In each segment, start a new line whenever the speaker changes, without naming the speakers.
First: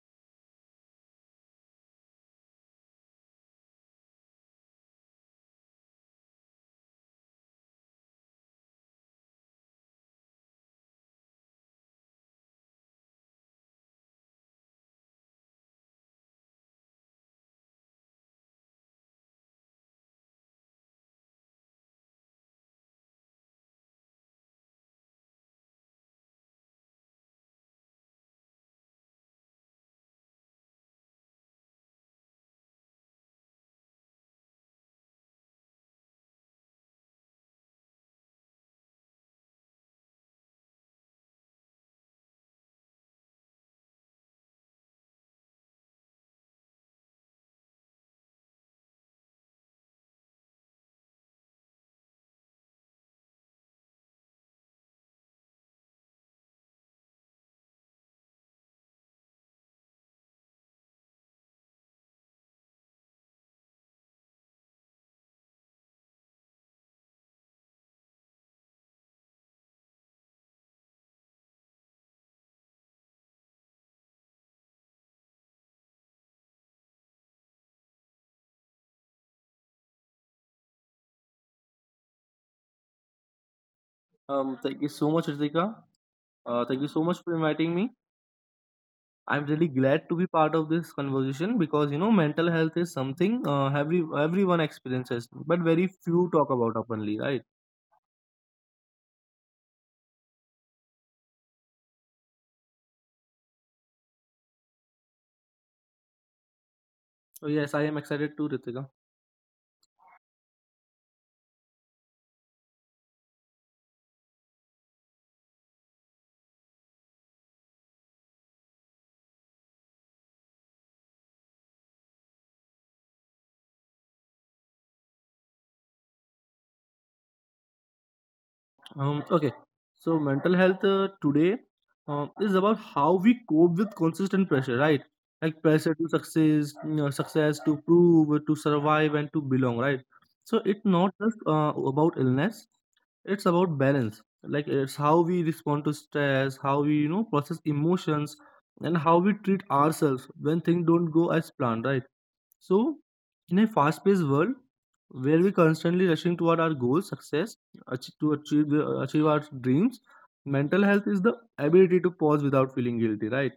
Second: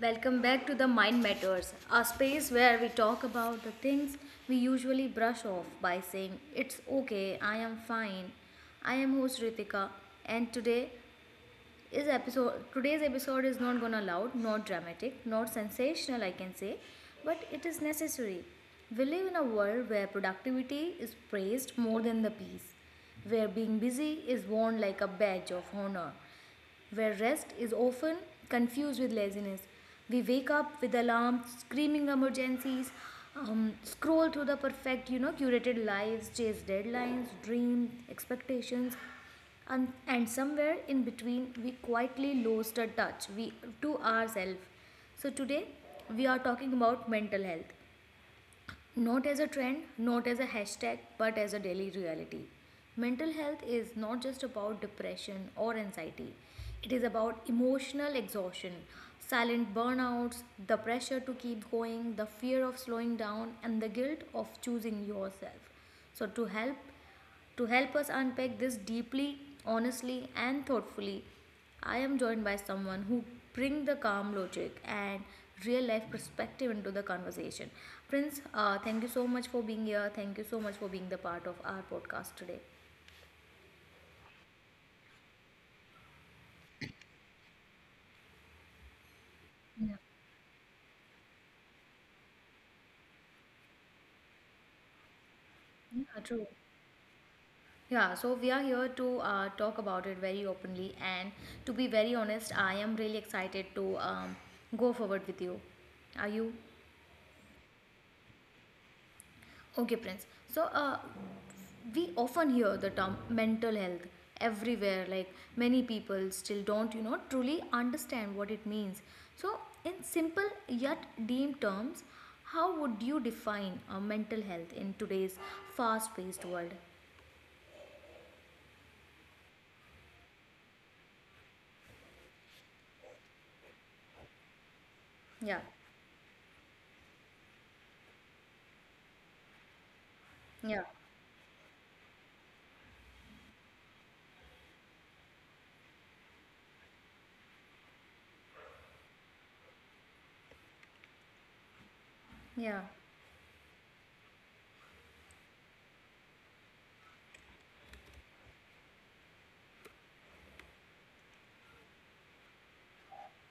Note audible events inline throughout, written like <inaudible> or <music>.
Welcome back to the Mind Matters, a space where we talk about the things we usually brush off by saying, "It's okay, I am fine." I am host Ritika, and today's episode is not gonna loud, not dramatic, not sensational, I can say, but it is necessary. We live in a world where productivity is praised more than the peace, where being busy is worn like a badge of honor, where rest is often confused with laziness. We wake up with alarms, screaming emergencies, scroll through the perfect, curated lives, chase deadlines, dream, expectations, and somewhere in between, we quietly lost a touch we, to ourselves. So today, we are talking about mental health not as a trend, not as a hashtag, but as a daily reality. Mental health is not just about depression or anxiety, it is about emotional exhaustion, silent burnouts, the pressure to keep going, the fear of slowing down, and the guilt of choosing yourself. So, to help us unpack this deeply, honestly, and thoughtfully, I am joined by someone who brings the calm logic and real life perspective into the conversation. Prince, thank you so much for being here. Thank you so much for being the part of our podcast today.
Thank you so much, Ritika. Thank you so much for inviting me. I'm really
Yeah,
glad to be part of this conversation because you know mental health is something everyone experiences, but very
yeah,
few
true.
talk about openly, right?
Yeah, so we are here to talk about it very openly, and to be very honest, I am really excited to go forward with you. Are you?
So yes, I am excited too, Ritika.
Okay, Prince. So, we often hear the term mental health everywhere, like many people still don't truly understand what it means. So in simple yet deep terms, how would you define a mental health in today's fast paced world?
Okay, so mental health today is about how we cope with consistent pressure, right? Like
Yeah,
pressure to success, you know, success to prove, to survive, and to belong, right? So
yeah,
it's not just about illness; it's about balance. Like it's how we respond to stress, how we you know process emotions, and how we treat ourselves when things don't go as planned, right?
yeah,
So, in a fast paced world where we're constantly rushing toward our goals, success, to achieve our dreams, mental health is the ability to pause without feeling guilty, right?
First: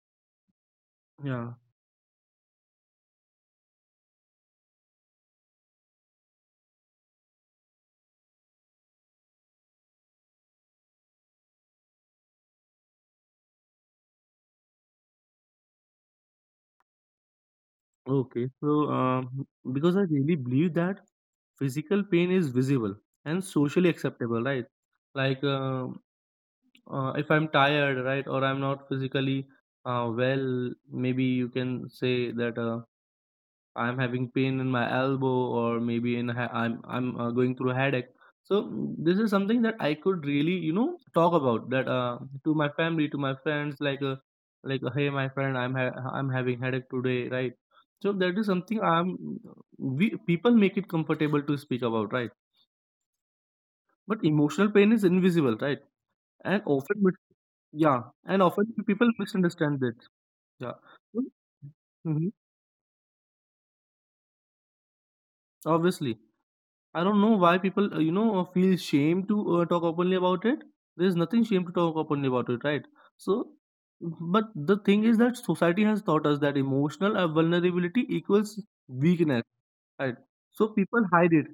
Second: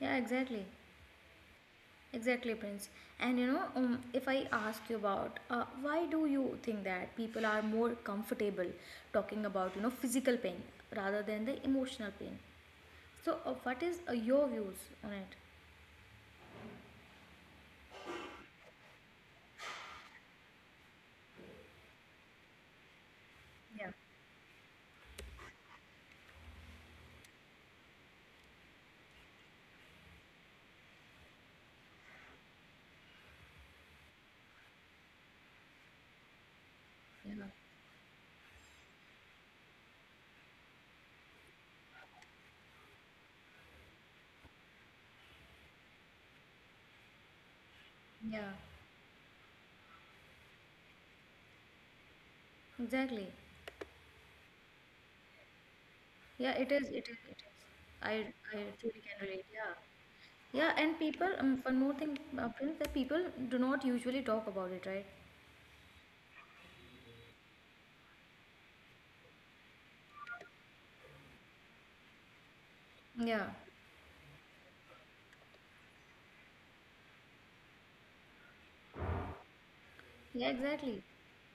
yeah, exactly,
Yeah.
exactly, Prince. And if I ask you about why do you think that people are more comfortable talking about physical pain rather than the emotional pain. So, what is your views on it?
Okay. So, because I really believe that physical pain is visible and socially
Yeah,
acceptable, right? Like, uh, if I'm tired, right, or I'm not physically well, maybe you can say that. I'm having pain in my elbow, or maybe in ha- I'm
yeah,
going through a headache. So this is something that I could really you know talk about that to my family, to my friends, like, hey my friend, I'm having headache today, right? So that is
yeah,
something I'm we people make it comfortable to speak about, right?
exactly.
But emotional pain is invisible, right?
Yeah,
And
it is,
often
it
mis-
is, it is.
yeah,
I,
and
I
often
truly
people
can relate. Yeah,
misunderstand that.
yeah,
Yeah.
and people. One more thing,
Mhm.
Prince, that people do not usually talk about it, right?
Obviously. I don't know why people, you know, feel shame to talk openly about it. There's nothing shame to talk openly about it, right?
Yeah,
So, but the thing is that society has taught us that emotional vulnerability equals weakness, right?
yeah,
So
exactly.
people hide it.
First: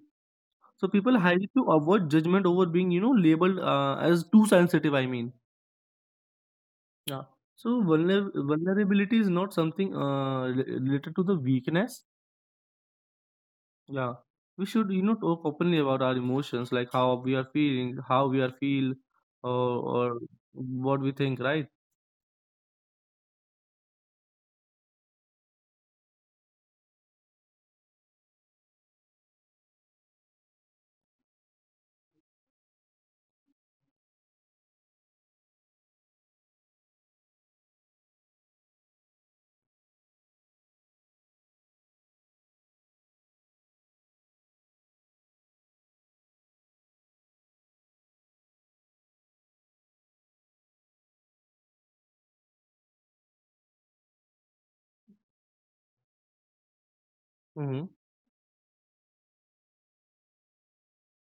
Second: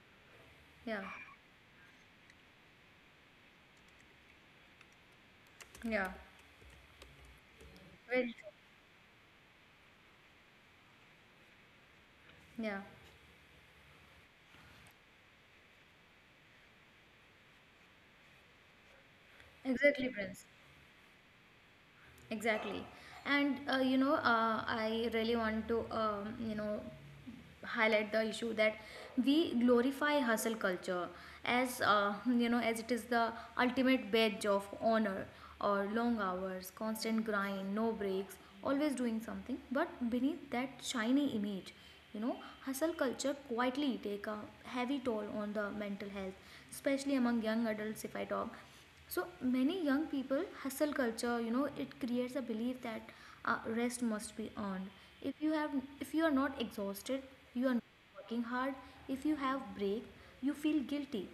So
Yeah,
people hide it to avoid judgment over being, you know, labeled as too sensitive. I mean,
yeah,
yeah. So
very true.
vulnerability is not something related to the weakness.
Yeah,
Yeah, we should you know talk openly about our emotions, like how we are feeling, how we are feel,
exactly,
or
Prince.
what we think, right?
Exactly. And I really want to, highlight the issue that we glorify hustle culture as as it is the ultimate badge of honor, or long hours, constant grind, no breaks, always doing something. But beneath that shiny image, you know hustle culture quietly take a heavy toll on the mental health, especially among young adults. If I talk, so many young people, hustle culture, it creates a belief that rest must be earned. If you have if you are not exhausted, you are not
Mm-hmm.
working hard. If you have break, you feel guilty.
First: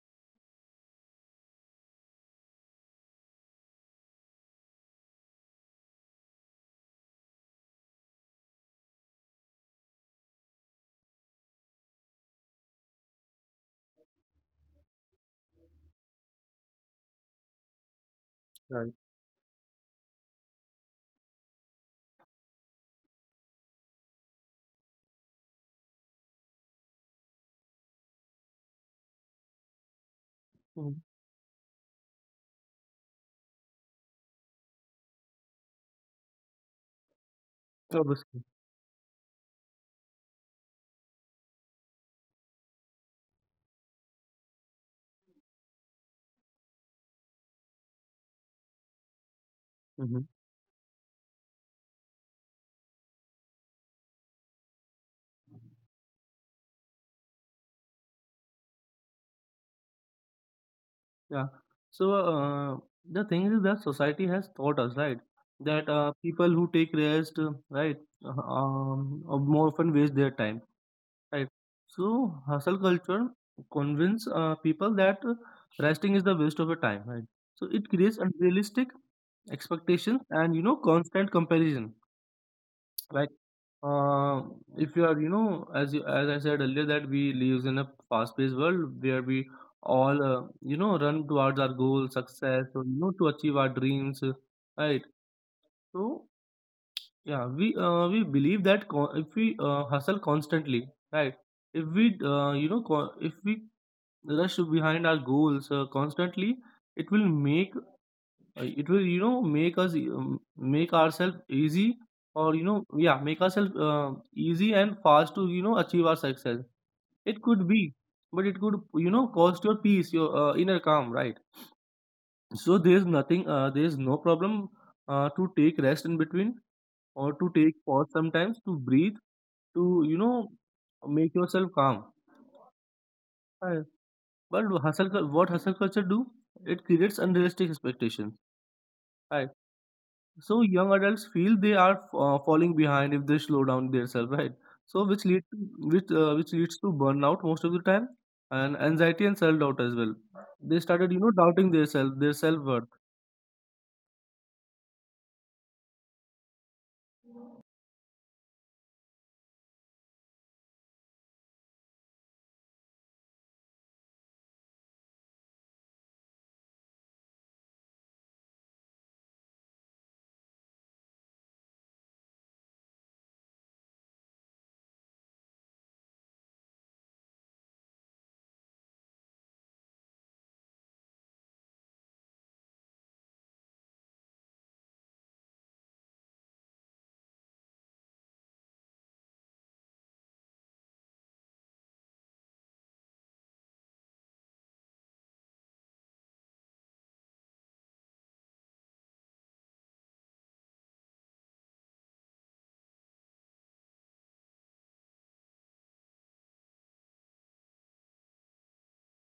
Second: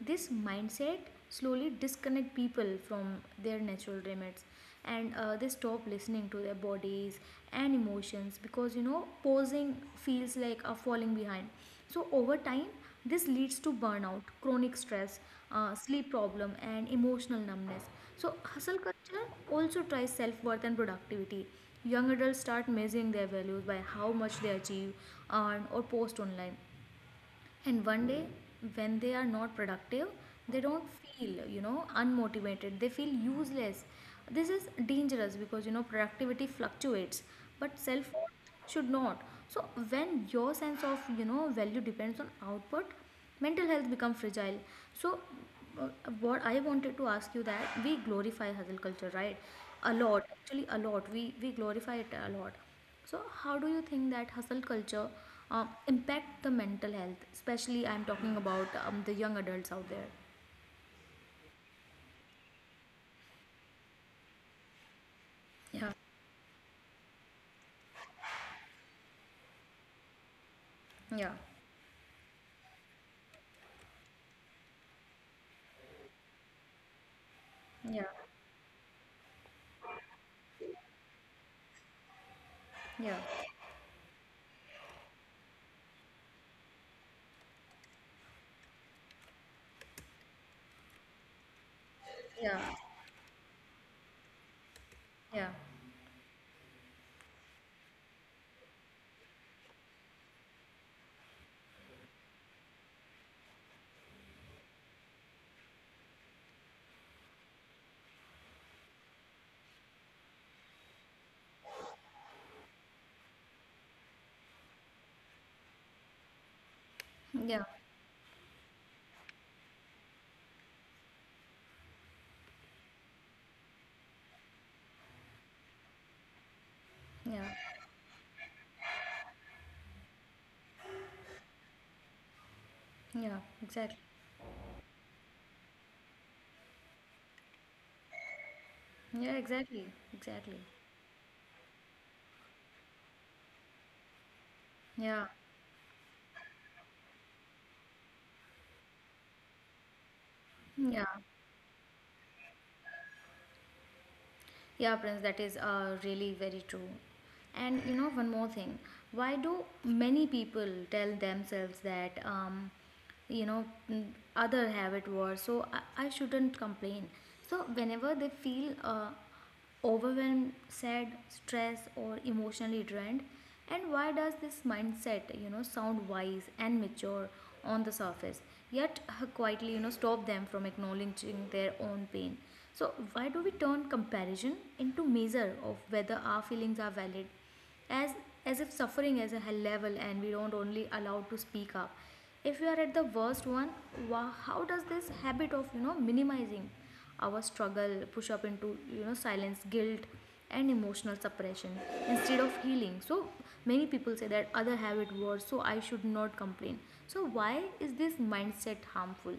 This mindset slowly disconnect people from their natural limits, and they stop listening to their bodies and emotions, because posing feels like a falling behind. So over time this leads to burnout, chronic stress, sleep problem, and emotional numbness. So, hustle
Right.
culture also tries self worth and productivity. Young adults start measuring their values by how much they achieve, earn, or post online. And one day, when they are not productive, they don't
Mm-hmm.
feel, unmotivated. They feel useless. This is dangerous because, productivity fluctuates, but self
Obviously.
worth should not. So, when your sense of, value depends on output, mental health become fragile. So uh, what I wanted to ask you, that we glorify hustle culture, right? A
Mm-hmm.
lot, actually a lot, we glorify it a lot. So how do you think that hustle culture impact the mental health, especially I'm talking about the young adults out there?
Yeah. So the thing is that society has taught us, right,
Yeah,
that people who take rest, right, more often waste their time,
yeah,
right. So hustle culture convince people that resting is the waste of your time, right. So it
yeah,
creates unrealistic expectations and you know constant comparison,
yeah,
like uh, if you are you know as you, as I said earlier, that we live in a fast paced world where we all you know run towards our goals
yeah,
success or you know to achieve our dreams, right.
yeah,
So yeah, we believe that if we hustle constantly, right. If we you know if we rush behind our goals constantly, it will make. It will you know make us make ourselves easy or you know yeah make ourselves easy and fast to you know achieve our success, it
yeah,
could be. But it could you know cost your peace, your inner calm, right? So there's nothing, there's no problem to take rest in between, or
yeah,
to take pause sometimes to breathe, to you know make yourself calm.
yeah,
Right.
exactly,
But what hustle culture do, it creates unrealistic expectations.
yeah,
Right.
exactly, exactly,
So young adults feel they are falling behind if they slow down themselves, right? So
yeah,
which leads to burnout most of the time, and anxiety and self doubt as well. They
yeah.
started, you know, doubting themselves, their self worth.
Yeah, Prince, that is really very true. And one more thing. Why do many people tell themselves that, you know, mm, other have it worse, so I shouldn't complain? So, whenever they feel overwhelmed, sad, stressed, or emotionally drained, and why does this mindset, sound wise and mature on the surface, yet quietly, stop them from acknowledging their own pain? So, why do we turn comparison into measure of whether our feelings are valid, as as if suffering is a hell level and we don't only allowed to speak up? If we are at the worst one, how does this habit of minimizing our struggle push up into silence, guilt, and emotional suppression instead of healing? So many people say that other have it worse, so I should not complain. So why is this mindset harmful?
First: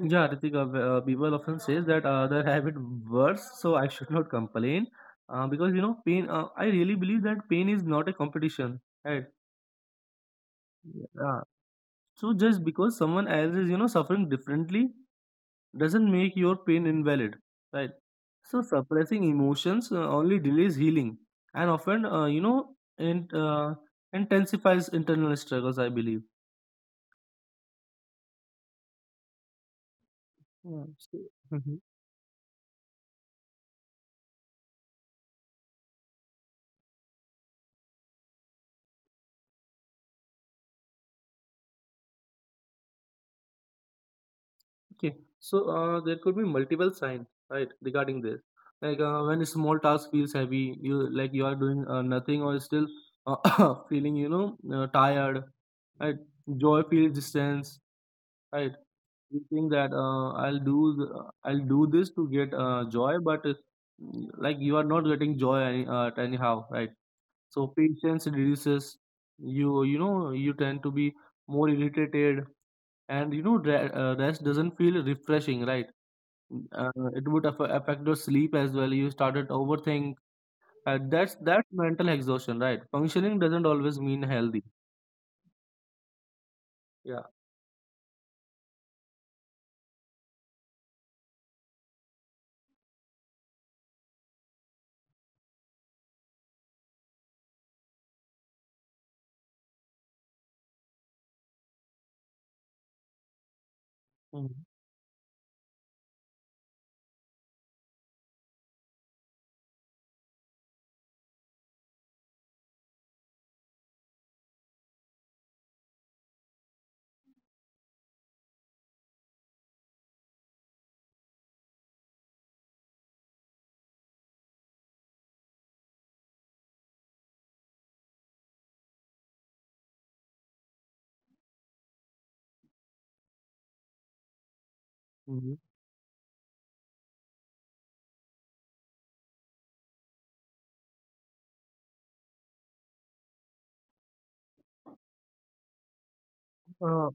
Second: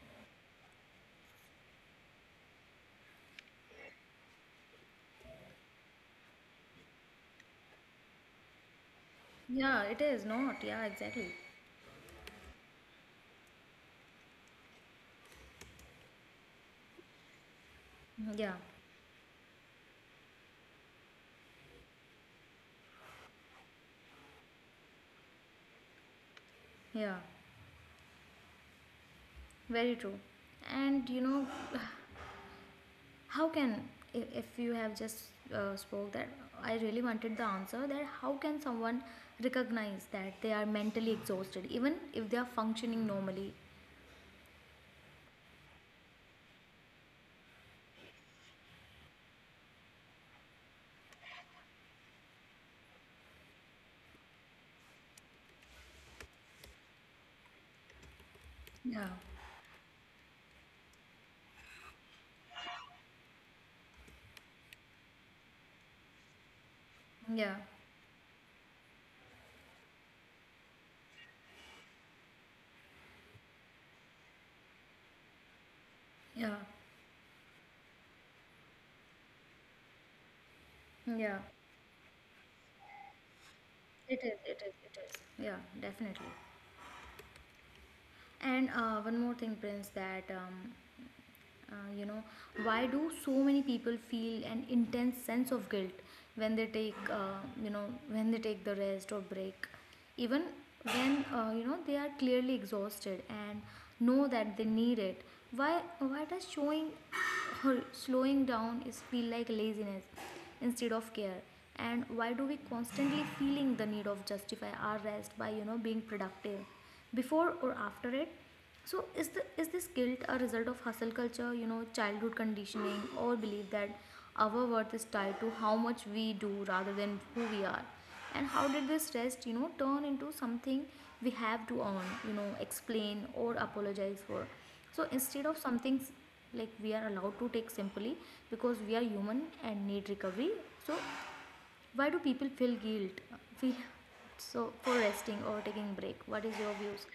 Yeah, Ritika, people often says that have it worse, so I should not complain, because you know pain. I really believe that pain is not a competition, right?
Yeah, it is not. Yeah, exactly.
Yeah. So just because someone else is, you know, suffering differently doesn't make your pain invalid, right? So
Yeah,
suppressing emotions only delays healing and often, you know, intensifies internal struggles, I believe.
yeah, very true.
Yeah.
And
So, mhm.
<sighs> how can if you have just spoke that, I really wanted the answer that how can someone recognize that they are mentally exhausted even if they are functioning normally?
Okay, so there could be multiple signs, right, regarding this. Like when a small task feels heavy, you like you are doing nothing or still uh, <coughs> feeling, you know, tired. Right? Joy feels distant. Right.
Yeah,
You think that I'll do this to get joy, but like you are not getting joy anyhow, right?
yeah,
So patience reduces. You know you tend to be more irritated, and you know rest doesn't feel refreshing, right?
yeah,
It would affect your sleep as well. You started overthink. Uh, that's
yeah.
that's mental exhaustion, right? Functioning doesn't always mean
It is,
healthy.
it is, it is. Yeah, definitely.
Yeah.
And one more thing, Prince, that Uh, you know, why do so many people feel an intense sense of guilt when they take, you know, when they take the rest or break, even when they are clearly exhausted and know that they need it? Why does showing or slowing down is feel like laziness instead of care? And why do we constantly feeling the need of justify our rest by being productive before or after it? So is this guilt a result of hustle culture, childhood conditioning, or belief that our worth is tied to how much we do rather than who we are? And how did this rest, turn into something we have to earn, explain or apologize for? So instead
Mm-hmm.
of something like we are allowed to take simply because we are human and need recovery. So why do people feel guilt? Feel so for resting or taking break? What is your views?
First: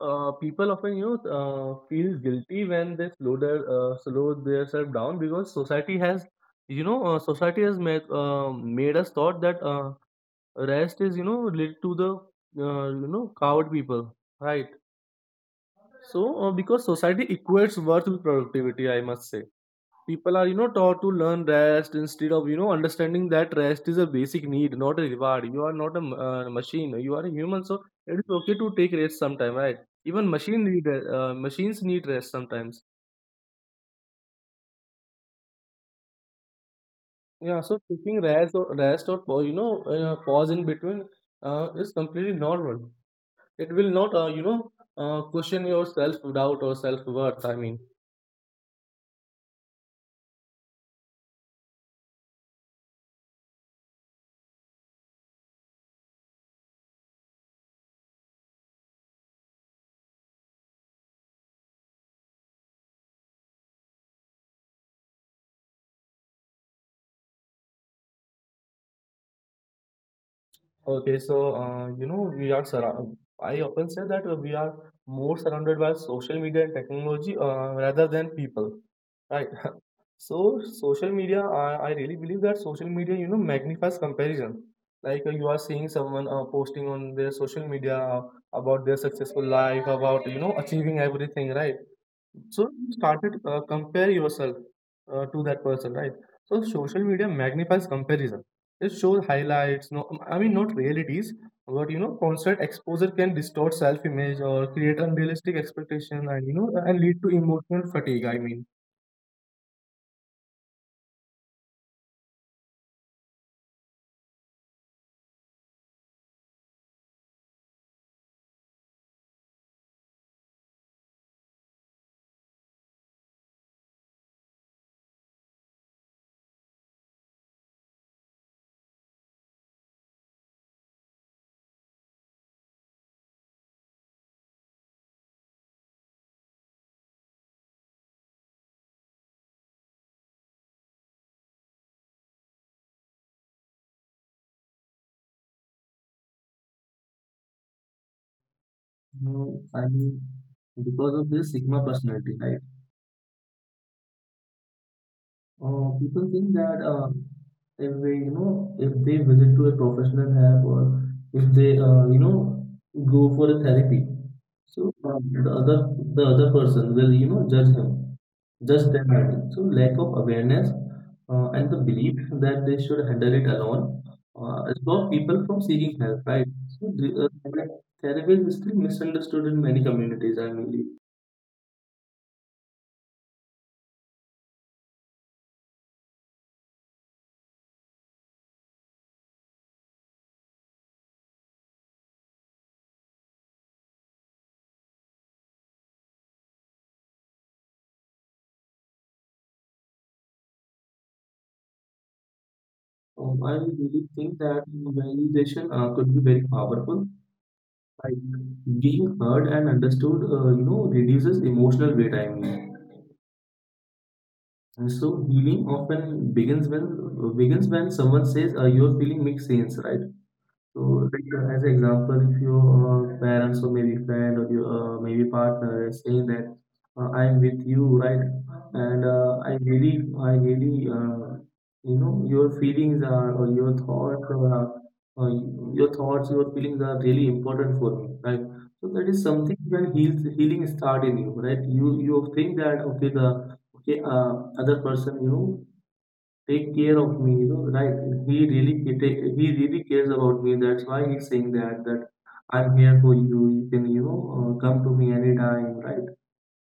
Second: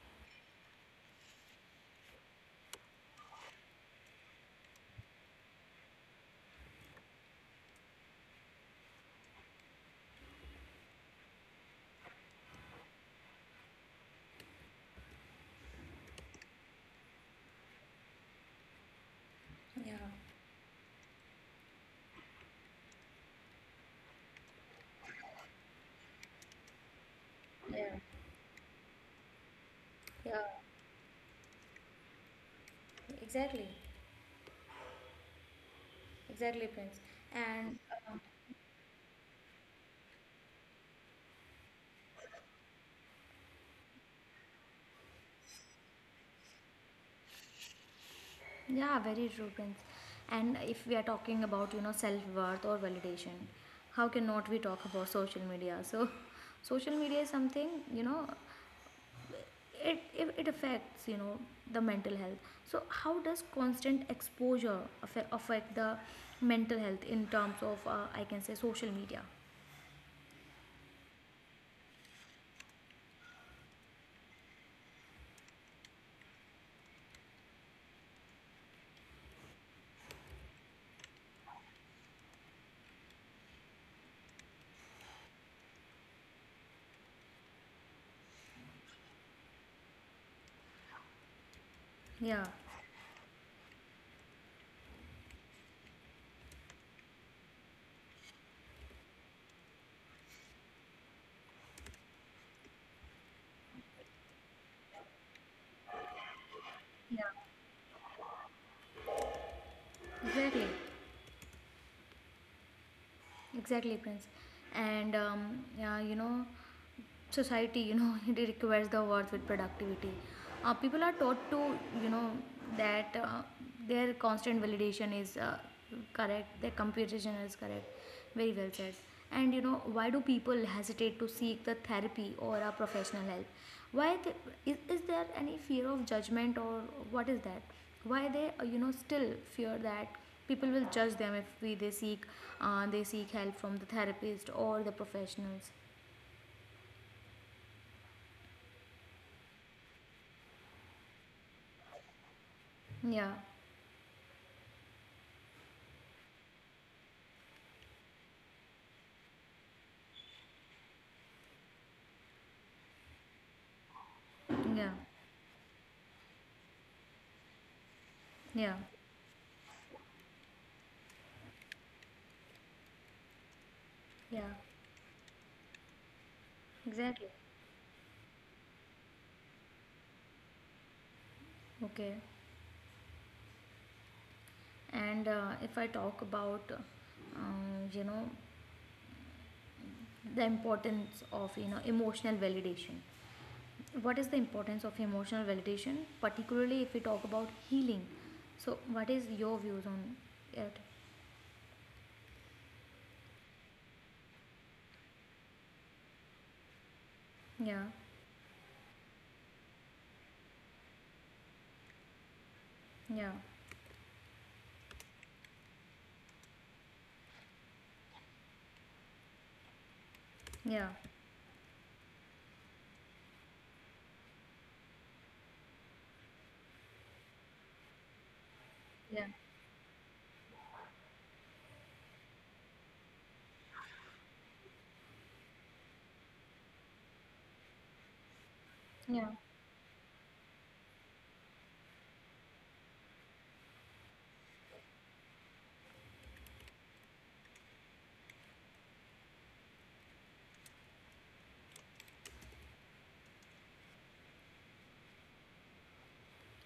People often you know feel guilty when they slow themselves down because society has made us thought that rest is you know related to the you know coward people, right. So because society equates worth with productivity, I must say,
Yeah,
people are you know taught to learn rest instead of you know understanding that rest is a basic need, not a reward. You are not machine, you are a human, so
yeah.
it is okay to take rest sometime, right? Even
Yeah,
machines need rest sometimes.
exactly, exactly, Prince.
Yeah, so
And uh,
taking rest or rest or you know pause in between is completely normal. It will not you know question your self doubt or self worth, I mean.
Yeah, very true, Prince. And if we are talking about, self-worth or validation, how cannot we talk about social media? So, <laughs> social media is something, you know, it affects, the mental health. So, how does constant exposure affect the mental health in terms of, I can say, social media?
Okay, so you know we are surround. I often say that we are more surrounded by social media and technology rather than people, right? <laughs> So social media, I really believe that social media, you know, magnifies comparison. Like you are seeing someone posting on their social media about their successful life, about you know achieving everything, right?
Yeah,
So started compare yourself to that person, right? So social media magnifies comparison. It shows highlights. No, I mean not realities, but you know, constant exposure can distort self-image or create unrealistic expectation, and you know, and lead
yeah,
to emotional fatigue. I mean.
exactly, exactly, Prince. And yeah, society, <laughs> it requires the words with productivity. People are taught to you know that their constant validation is correct, their comparison is correct. Very well said. And why do people hesitate to seek the therapy or a professional help? Why is there any fear of judgment, or what is that, why they still fear that people will judge them if we they seek help from the therapist or the professionals?
No, I mean, because of this Sigma personality, right?
Yeah,
People think that if they, you know, if they visit to a professional help or if they, you know, go for a therapy, so
yeah,
uh, the other person will, you know, judge him,
yeah,
judge them. I mean. So lack of awareness and the belief that they should handle it alone
yeah,
stop people from seeking help, right? So
exactly.
therapy is still misunderstood in many communities. I believe.
Okay. And if I talk about, um, you know, the importance of, emotional validation. What is the importance of emotional validation, particularly if we talk about healing? So, what is your views on it?
I really think that validation could be very powerful.
Yeah,
Like, being heard and understood, you know, reduces emotional weight. I mean,
yeah,
and so healing often begins when someone says, "Your feeling makes sense," right? So,
yeah,
like, as an example, if your parents or maybe friend or your maybe partner is saying that I'm with you, right? And
yeah,
I really, you know, your feelings are or your thoughts are, or uh, your thoughts, your feelings are really important for me, right? So that is
yeah,
something when healing start in you, right? You think that okay, the okay, other person, you know, take care of me you know, right. He he really cares about me, that's why he's saying that that I'm here for you. You can you know come to me anytime, right?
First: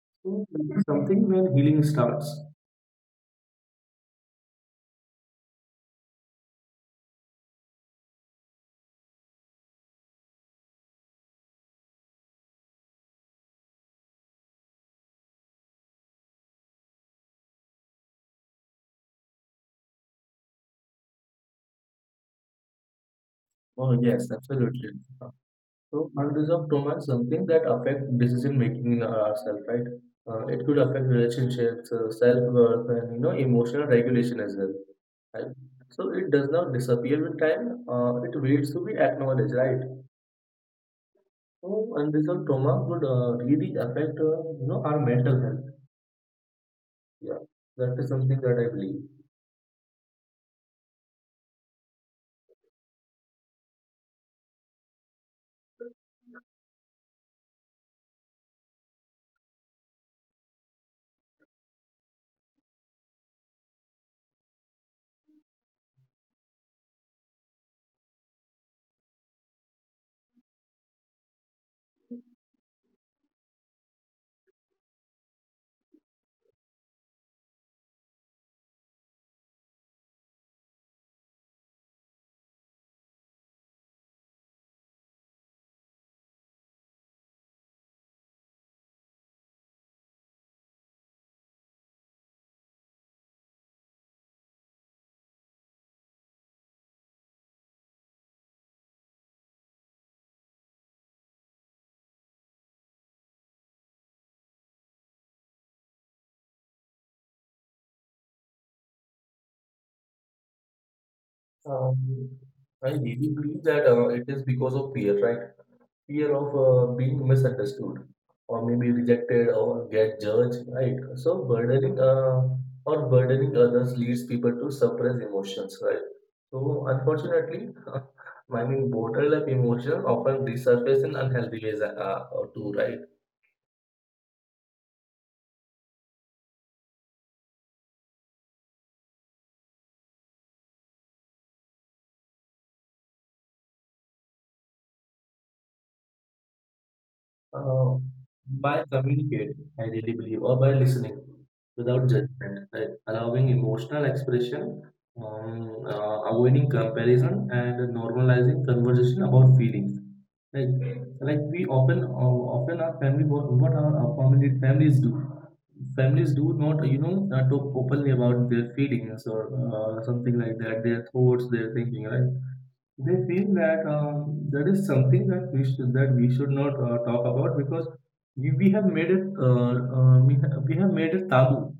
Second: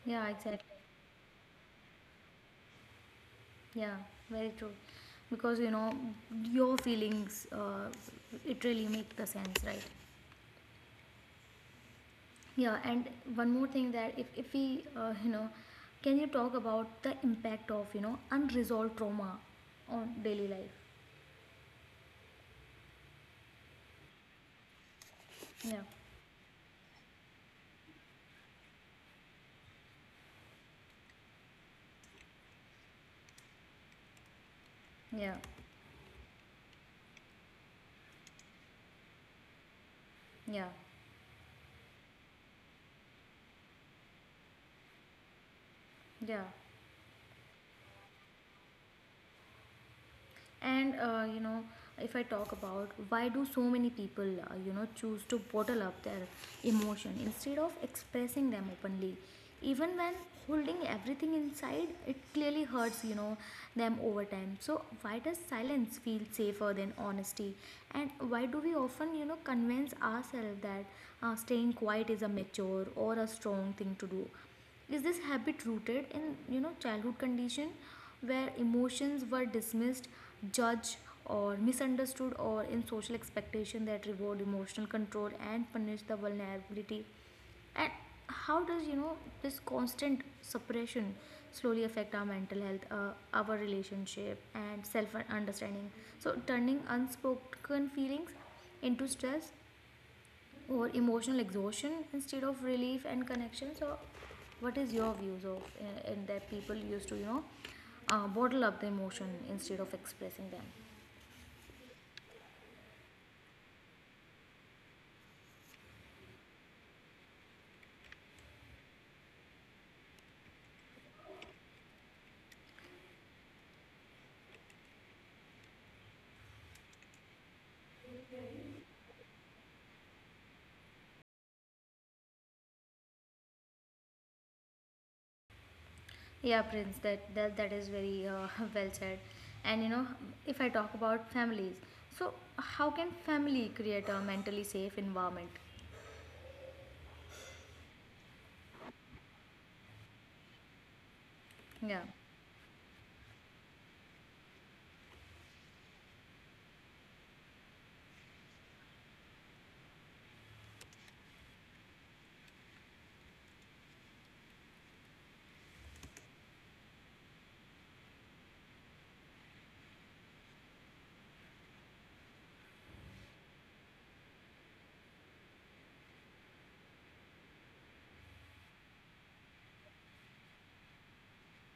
yeah,
So this
exactly.
is something when healing starts.
Yeah, very true. Because, your feelings, it really make the sense, right? Yeah, and one more thing that if we, can you talk about the impact of, unresolved trauma on daily life?
Oh yes, absolutely.
Yeah,
So unresolved trauma is something that affect decision making in ourselves, right? It could affect relationships, self-worth and you know emotional regulation as well,
yeah,
right? So it does not disappear with time, it waits to be acknowledged, right?
yeah,
So, and this all trauma would really affect you know our mental health.
yeah.
Yeah, that is something that I believe.
And if I talk about why do so many people choose to bottle up their emotion instead of expressing them openly, even when holding everything inside, it clearly hurts them over time. So why does silence feel safer than honesty? And why do we often convince ourselves that staying quiet is a mature or a strong thing to do? Is this habit rooted in childhood condition where emotions were dismissed, judged or misunderstood, or in social expectation that reward emotional control and punish the vulnerability? And how does this constant suppression slowly affect our mental health, our relationship and self understanding? So turning unspoken feelings into stress or emotional exhaustion instead of relief and connection. So what is your views of in that people used to bottle up the emotion instead of expressing them?
Um, I really believe that it is because of fear, right? Fear of being misunderstood or maybe rejected or get judged, right? So burdening others leads people to suppress emotions, right? So unfortunately, <laughs> I mean, borderline emotions often resurface in unhealthy ways, too, right?
Yeah, Prince, that is very <laughs> well said. And if I talk about families, so how can family create a mentally safe environment?
Uh, by communicating, I really believe, or by listening without
Yeah.
judgment, right? Allowing emotional expression, avoiding comparison, and normalizing conversation about feelings. Like, like we often, often our family, what our family, families do. Families do not, you know, talk openly about their feelings or something like that, their thoughts, their thinking, right? They feel that that is something that we should not talk about, because we have made it we have made it taboo.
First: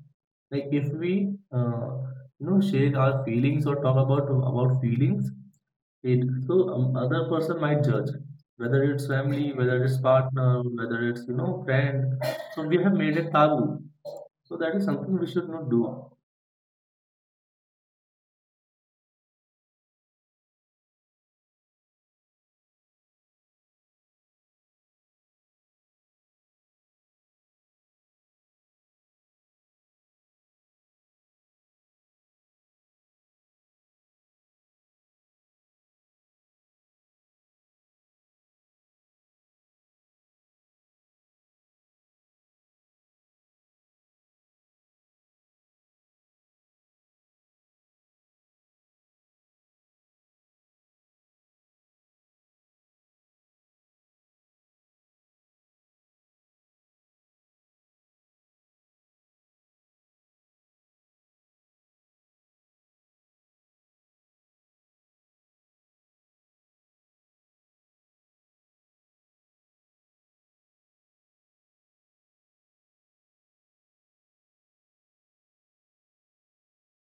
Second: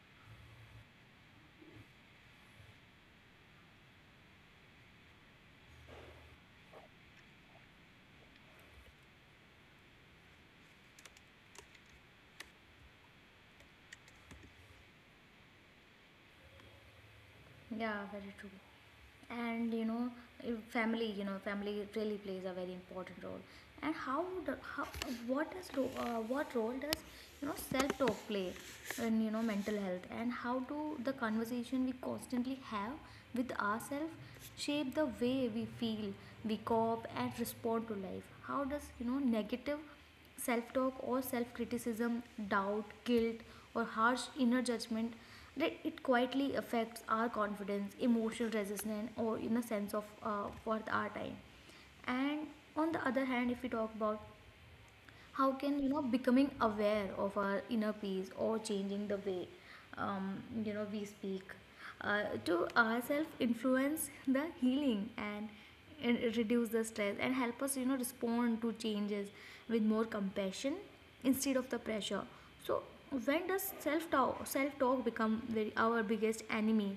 Like if we share our feelings or talk about feelings, it so, other person might judge, whether it's family, whether it's partner, whether it's friend. So we have made it taboo. So that is something we should not do.
Yeah, very true. And you know, if family, family really plays a very important role. And how what role does self talk play in mental health? And how do the conversation we constantly have with ourselves shape the way we feel, we cope, and respond to life? How does negative self talk or self criticism, doubt, guilt, or harsh inner judgment that it quietly affects our confidence, emotional resistance, or in a sense of worth our time. And on the other hand, if we talk about how can becoming aware of our inner peace or changing the way we speak to ourselves influence the healing and reduce the stress and help us respond to changes with more compassion instead of the pressure. So when does self talk become our biggest enemy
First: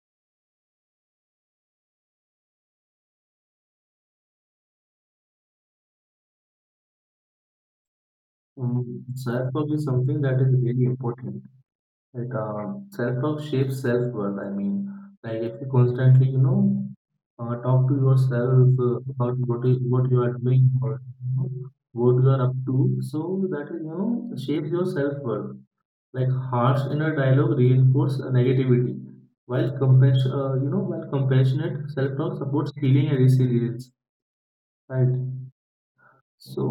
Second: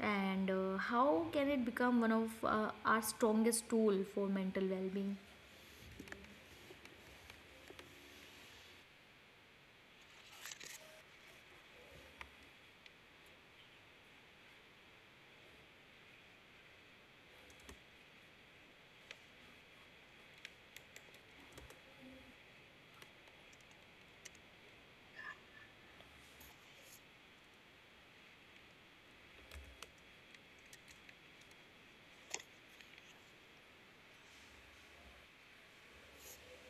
and how can it become one of our strongest tool for mental well being?
Self talk is something that is really important. Like self-talk shapes self-worth. I mean, like if you constantly, talk to yourself about what you are doing, or what you are up to, so that shapes your self-worth. Like harsh inner dialogue reinforce negativity, while compassionate self-talk supports healing and resilience. Right. So,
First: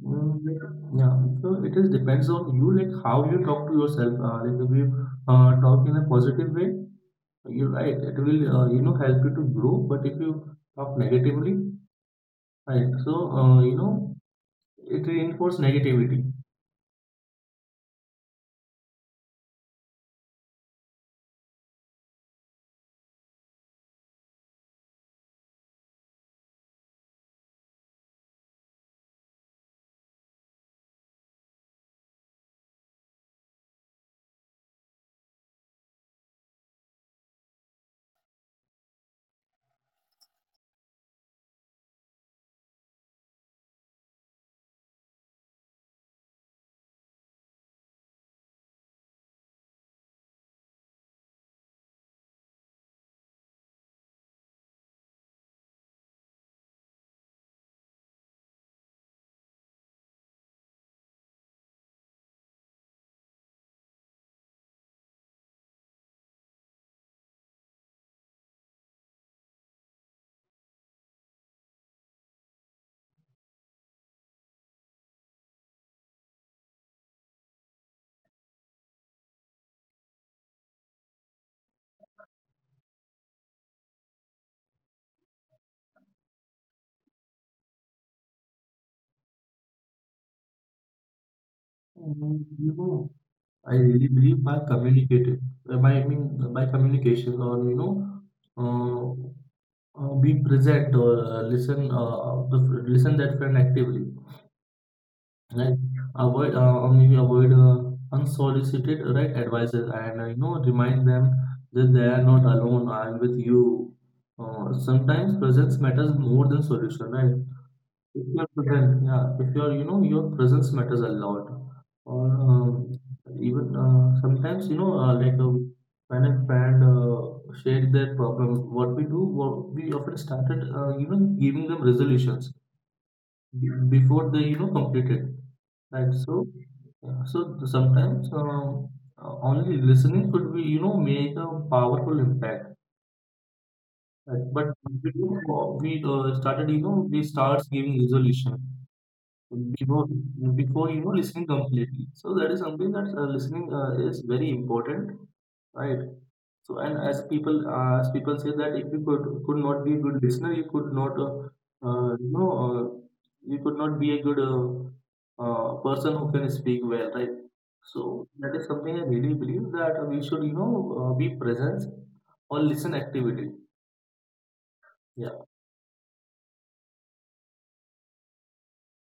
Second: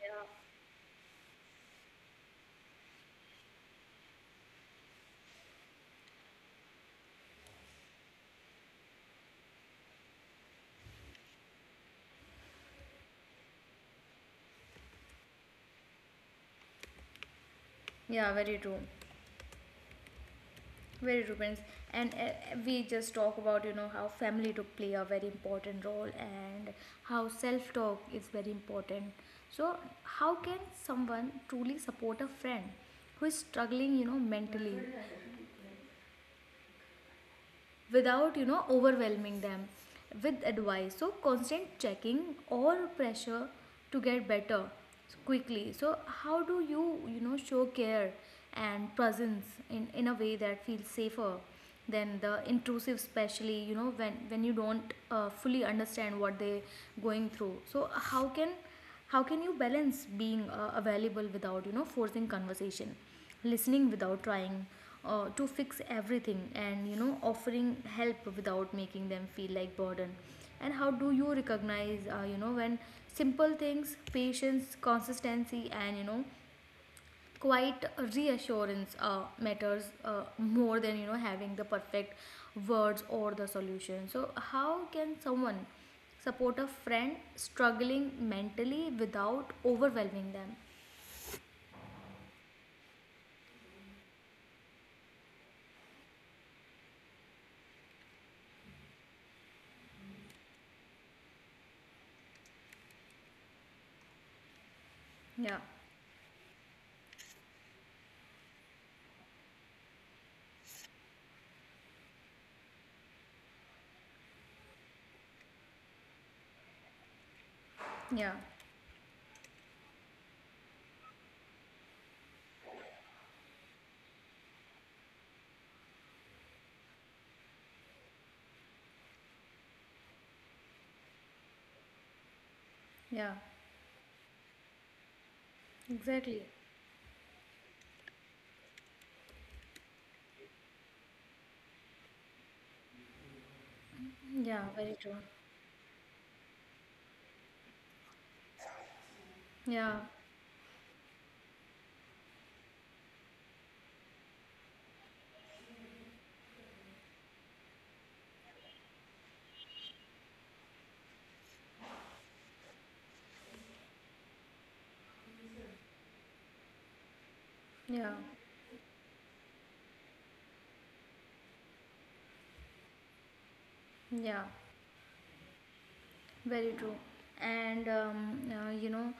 yeah,
like, yeah, so it is depends on you, like how you talk to yourself. Like if you talk in a positive way, you're right, it will help you to grow. But if you talk negatively, right, so it reinforces negativity.
yeah, very true. Very true, Prince. And we just talk about how family to play a very important role and how self talk is very important. So how can someone truly support a friend who is struggling mentally, without overwhelming them with advice so constant checking or pressure to get better quickly? So how do you you know show care and presence in a way that feels safer than the intrusive, especially when you don't fully understand what they are going through? So how can you balance being available without forcing conversation, listening without trying to fix everything, and offering help without making them feel like burden? And how do you recognize when simple things, patience, consistency, and quite reassurance matters more than having the perfect words or the solution? So how can someone support a friend struggling mentally without overwhelming them?
And, I really believe, by communicating, by I mean by communication, or uh, be present, or listen that friend actively.
Yeah,
Right. Avoid or maybe avoid unsolicited, right, advices, and remind them that they are not alone. I'm with you. Sometimes presence matters more than solution, right?
yeah,
If you're present, yeah. If you're you know Your presence matters a lot. Or even sometimes like when a friend shared their problem, what we often started, even giving them resolutions
yeah,
before they complete it. Right.
Exactly.
So, yeah, so sometimes only listening could be, you know, make a powerful impact. Right?
Yeah,
But
very true.
we starts giving resolution
Yeah,
before before listening completely, so that is something that listening is very important, right. So, and as people say that if you could not be a good listener, you could not uh, you know uh, you could not be a good person who can speak well, right.
yeah,
So that is something I really believe, that we should be present or listen actively,
yeah.
yeah.
Very true. And you know,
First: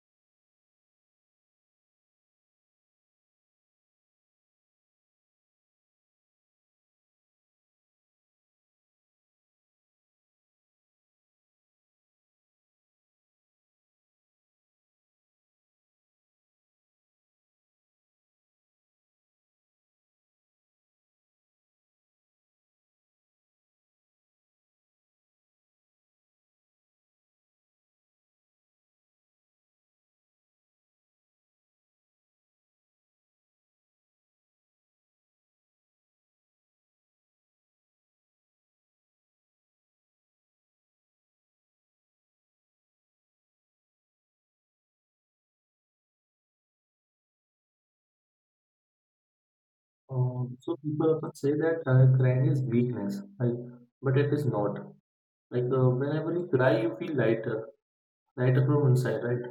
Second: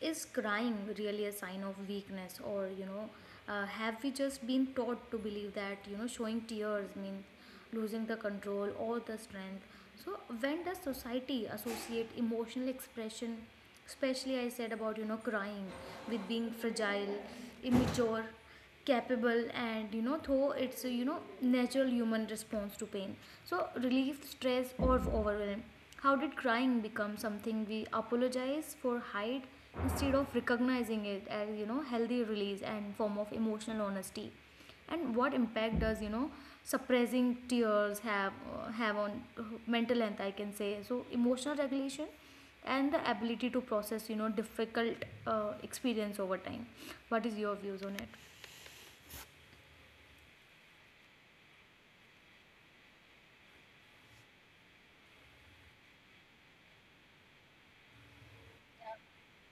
is crying really a sign of weakness? Or have we just been taught to believe that showing tears means losing the control or the strength? So when does society associate emotional expression, especially I said about crying, with being fragile, immature? Capable and though it's a natural human response to pain, so relief stress or overwhelm, how did crying become something we apologize for hide instead of recognizing it as healthy release and form of emotional honesty? And what impact does suppressing tears have on mental health, I can say, so emotional regulation and the ability to process difficult experience over time? What is your views on it?
Um, so people often say that crying is weakness, right? But it is not. Like whenever you cry, you feel lighter, lighter from inside, right?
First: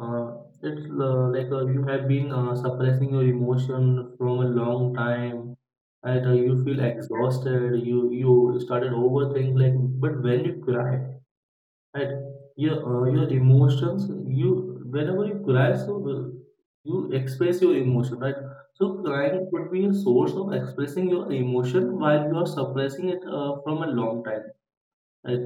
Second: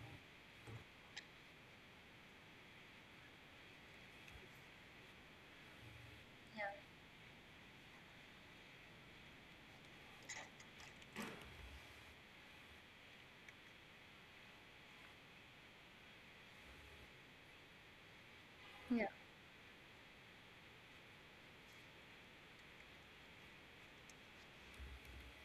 It's like you have been suppressing your emotion from a long time, and you
yeah
feel exhausted. You started overthinking. Like, but when you cry, right, your emotions, you whenever you cry, so you express your emotion, right? So
yeah
crying could be a source of expressing your emotion, while you are suppressing it from a long time. Right.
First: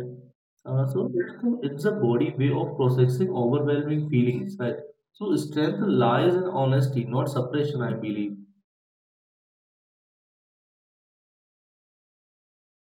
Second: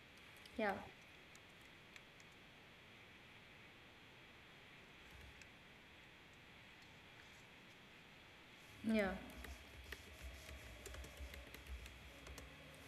yeah
So it's a body way of processing overwhelming feelings, right? So strength lies in honesty, not suppression, I believe.
Yeah.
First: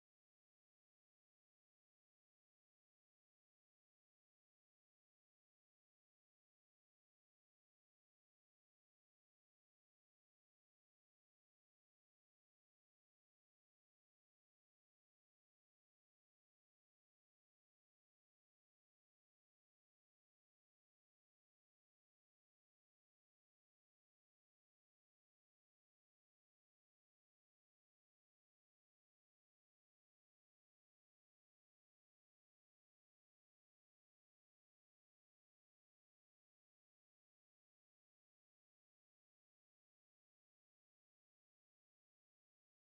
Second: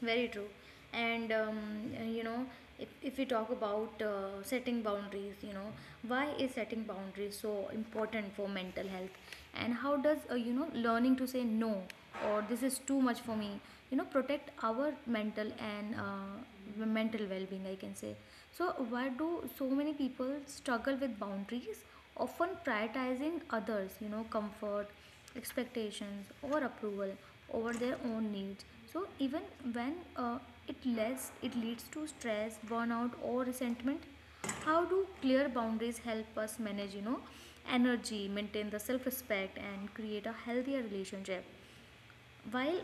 Very true. And you know, if we talk about setting boundaries, why is setting boundaries so important for mental health? And how does learning to say no, or "this is too much for me," protect our mental and mental well-being, I can say? So why do so many people struggle with boundaries, often prioritizing others comfort, expectations, or approval over their own needs? So even when it leads to stress, burnout, or resentment, how do clear boundaries help us manage energy, maintain the self respect, and create a healthier relationship, while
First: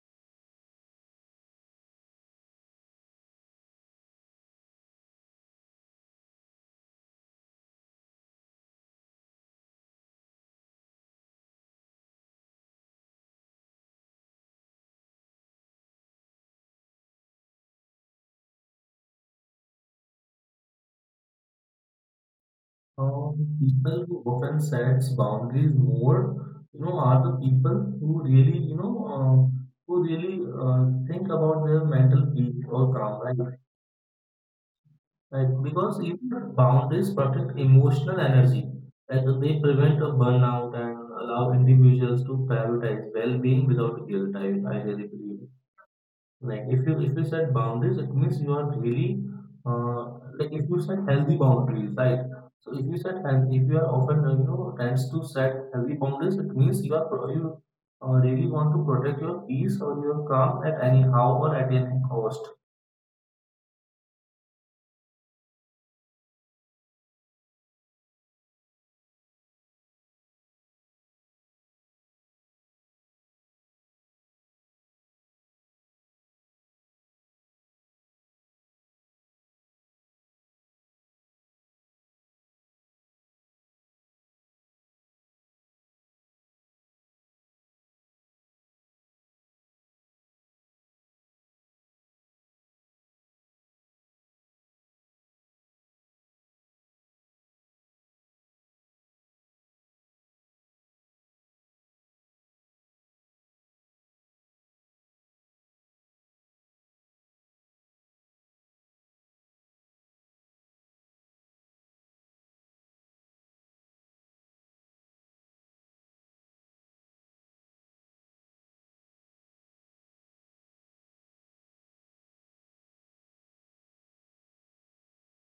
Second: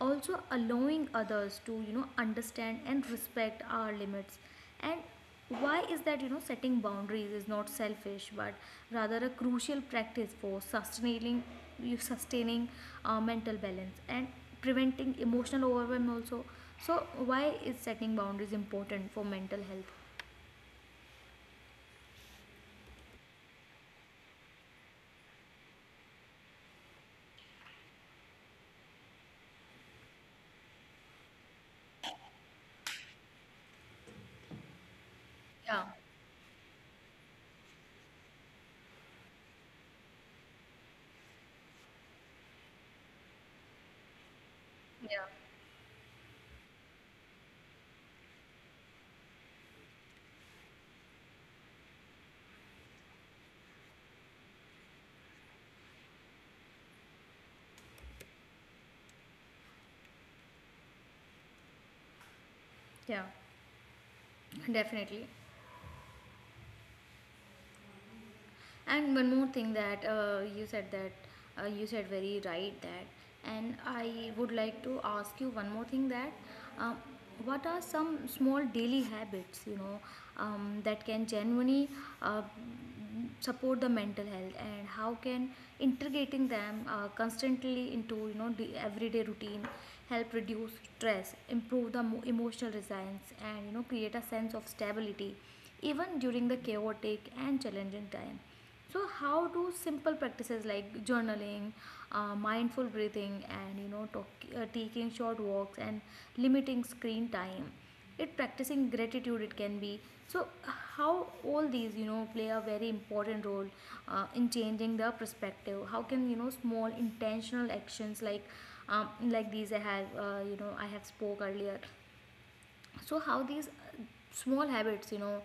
also allowing others to understand and respect our limits? And why is that setting boundaries is not selfish but rather a crucial practice for sustaining, you sustaining mental balance and preventing emotional overwhelm also? So why is setting boundaries important for mental health?
People who often sets boundaries more, you know, are the people who really think about their mental peace or calm, right? Like,
yeah
because even boundaries protect emotional energy, like they prevent a burnout and allow individuals to prioritize well-being without guilt. I really
yeah
believe. Like if you set boundaries, it means you are really uh, like if you set healthy boundaries, right? So if you are often tends to set healthy boundaries, it means you really want to protect your peace or your calm at any how or at any cost.
yeah Definitely. And one more thing that you said that you said very right that, and I would like to ask you one more thing that, um, what are some small daily habits, that can genuinely uh, support the mental health, and how can integrating them constantly into the everyday routine help reduce stress, improve the emotional resilience, and create a sense of stability even during the chaotic and challenging time? So, how do simple practices like journaling, mindful breathing, and taking short walks and limiting screen time, it practicing gratitude, it can be. So, how all these play a very important role in changing the perspective? How can small intentional actions like these I have spoke earlier, so how these small habits,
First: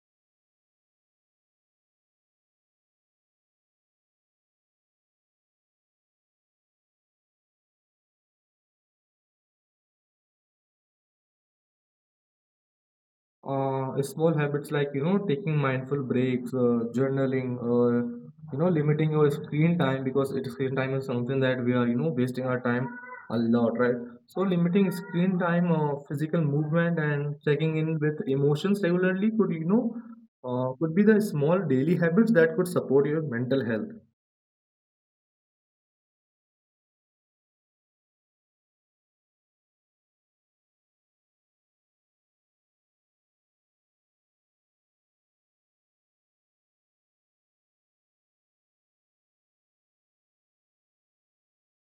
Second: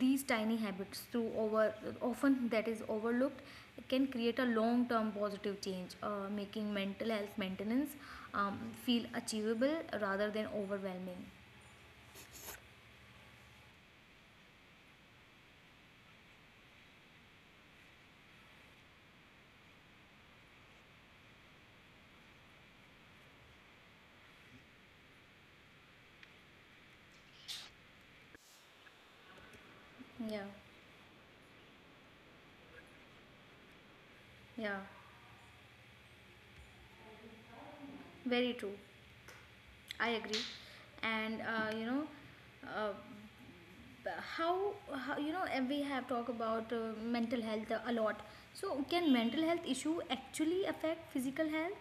these tiny habits through over often that is overlooked, can create a long term positive change, making mental health maintenance um, feel achievable rather than overwhelming?
Uh, small habits like taking mindful breaks, journaling, or limiting your screen time, because screen time is something that we are wasting our time a lot, right. So limiting screen time, physical movement, and checking in with emotions regularly could you know
Yeah,
could be the small daily habits that could support your mental health.
yeah, very true. I agree. And you know, uh, how and we have talked about mental health a lot, so can mental health issue actually affect physical health?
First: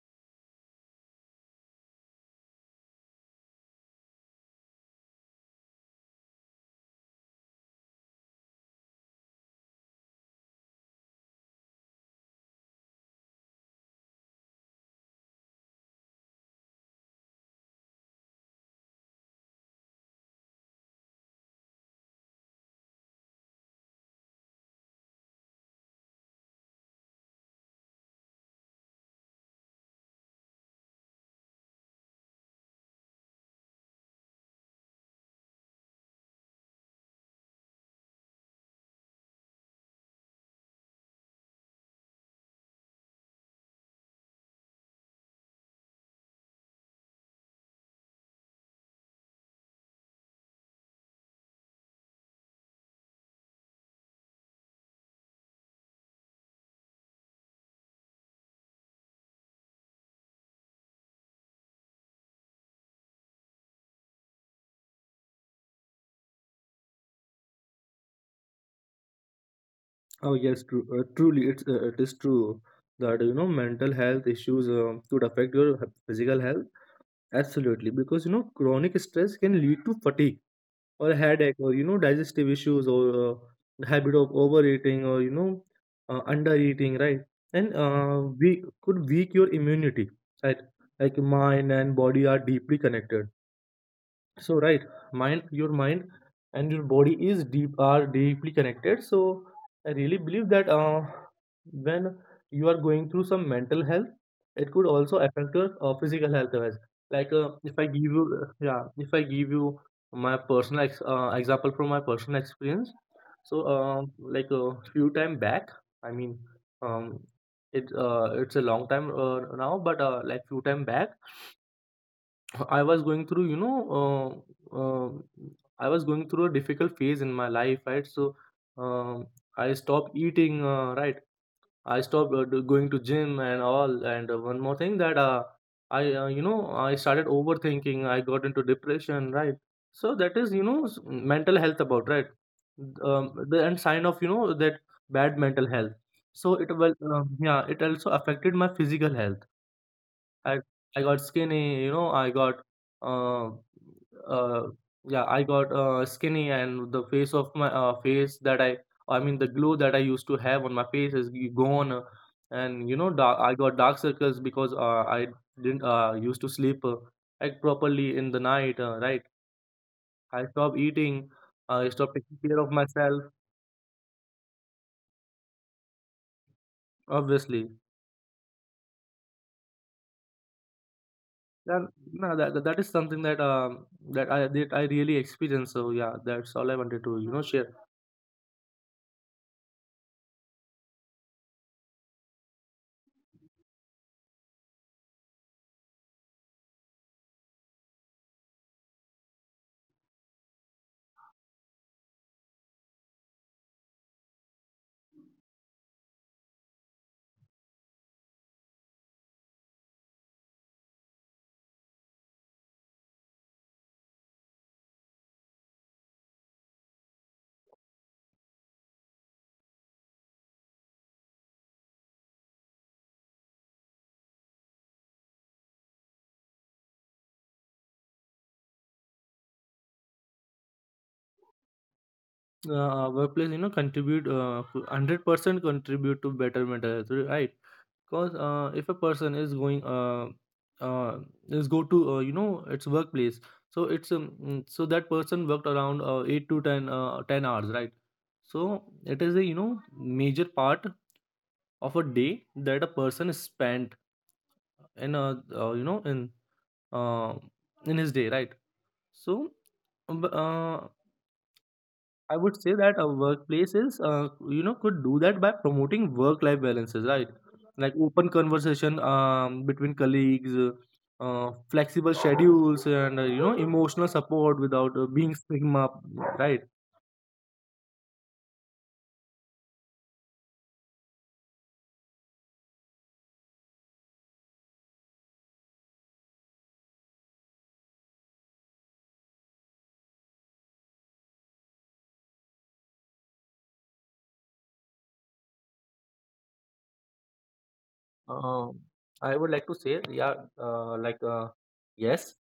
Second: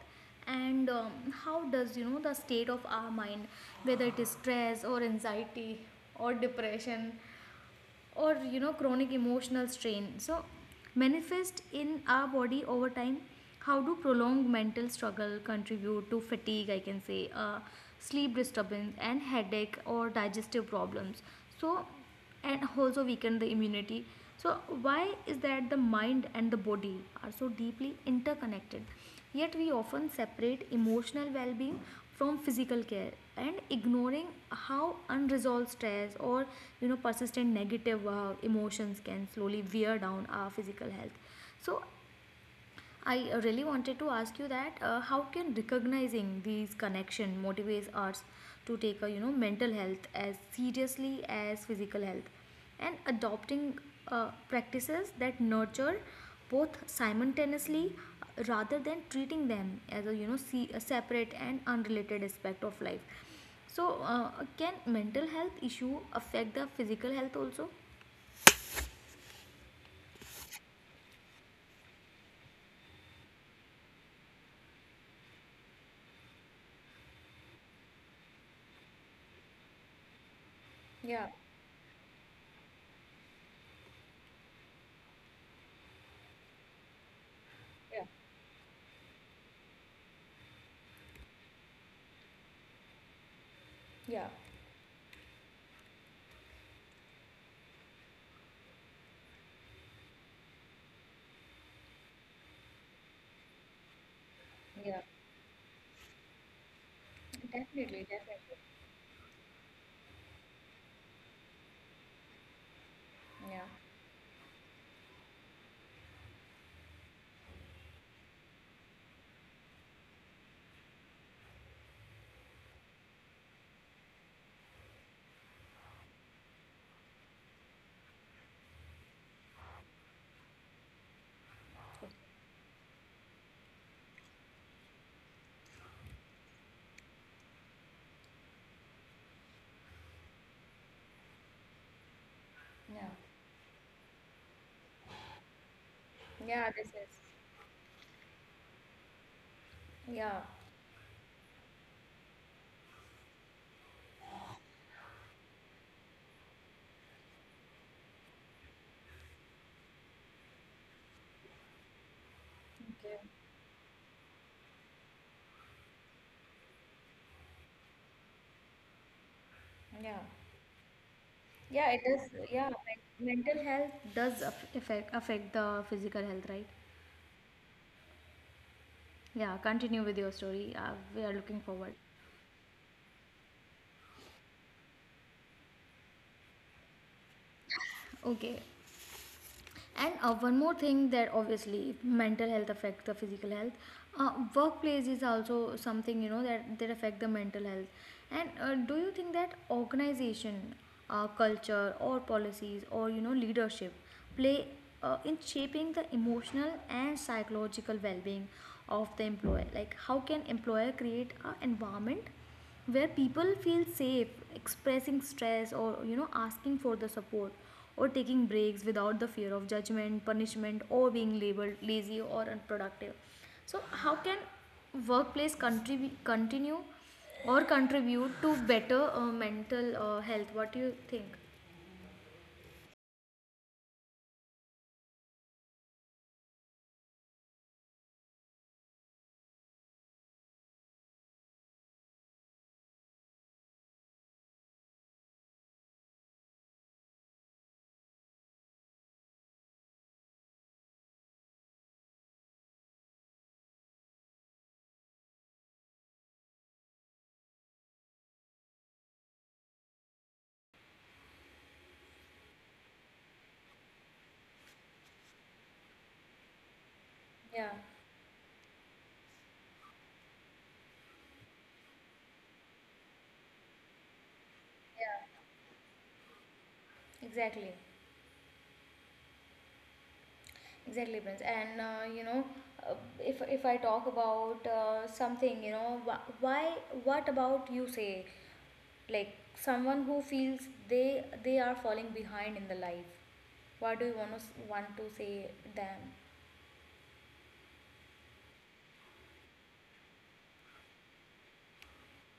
And how does the state of our mind, whether it is stress or anxiety or depression or chronic emotional strain, so manifest in our body over time? How do prolonged mental struggle contribute to fatigue, I can say, uh, sleep disturbance and headache or digestive problems, so, and also weaken the immunity? So why is that the mind and the body are so deeply interconnected? Yet, we often separate emotional well being from physical care, and ignoring how unresolved stress or persistent negative emotions can slowly wear down our physical health. So I really wanted to ask you that how can recognizing these connection motivates us to take a mental health as seriously as physical health, and adopting practices that nurture both simultaneously, rather than treating them as a see, a separate and unrelated aspect of life? So can mental health issue affect the physical health also?
Oh yes, true. Truly, it is true that mental health issues could affect your physical health. Absolutely, because chronic stress can lead to fatigue, or
Yeah,
headache, or digestive issues, or the habit of overeating, or undereating, right? And
yeah,
we could weak your immunity, right? Like mind and body are deeply connected,
yeah,
so right. mind Your mind and your body is deep are deeply connected. So I really believe that when you are going through some mental health, it could
yeah.
also affect your physical health as well. Like if I
Definitely,
give you
definitely.
yeah, if I give you my personal example from my personal experience, so
Yeah.
like a few time back, I mean, um, it's a long time now, but like few time back, I was going through, you know, uh, uh, I was going through a difficult phase in my life, right? So um, I stopped eating, right? I stopped going to gym and all. And one more thing, that I started overthinking. I got into depression, right? So that is, mental health about, right?
Yeah,
The And sign of, you know, that bad mental health. So
yeah, this is,
yeah, it also affected my physical health.
yeah,
I I got skinny, you know, I got uh, uh yeah, I got skinny, and the face of my face, that I mean the glue that I used to have on my face, is gone, and you know,
okay,
dark, I got dark circles, because I didn't used to sleep like properly in the night, right?
yeah,
I stopped eating, I
yeah, it
stopped
does,
taking care
yeah,
of myself,
mental health does affect the physical health, right?
obviously.
Yeah, continue with your story. We are looking
Then
forward.
no, that is something that I really experienced. So yeah, that's all I wanted to share.
Okay. And one more thing that obviously mental health affects the physical health. Workplace is also something that affect the mental health. And do you think that organization, culture, or policies, or leadership play in shaping the emotional and psychological well-being of the employer? Like, how can employer create an environment where people feel safe expressing stress or asking for the support or taking breaks without the fear of judgment, punishment, or being labeled lazy or unproductive? So how can workplace continue or contribute to better mental health, what do you think?
Uh, workplace, contribute 100% contribute to better mental health, right. Because if a person uh, is go to its workplace, so so that person worked around 8 to 10 10 hours, right. So it is a major part of a day that a person is spent in a you know uh, in his day, right. So um, b- uh, I would say that our workplaces, could do that by promoting work-life balances, right?
Yeah,
Like open conversation, between colleagues, flexible schedules, and emotional support without being
yeah,
stigma, right?
exactly, exactly, Prince. And you know, uh, if I talk about something, you know, why? What about you say, like someone who feels they are falling behind in the life? What do you want to say them?
Um I would like to say, yeah, like yes,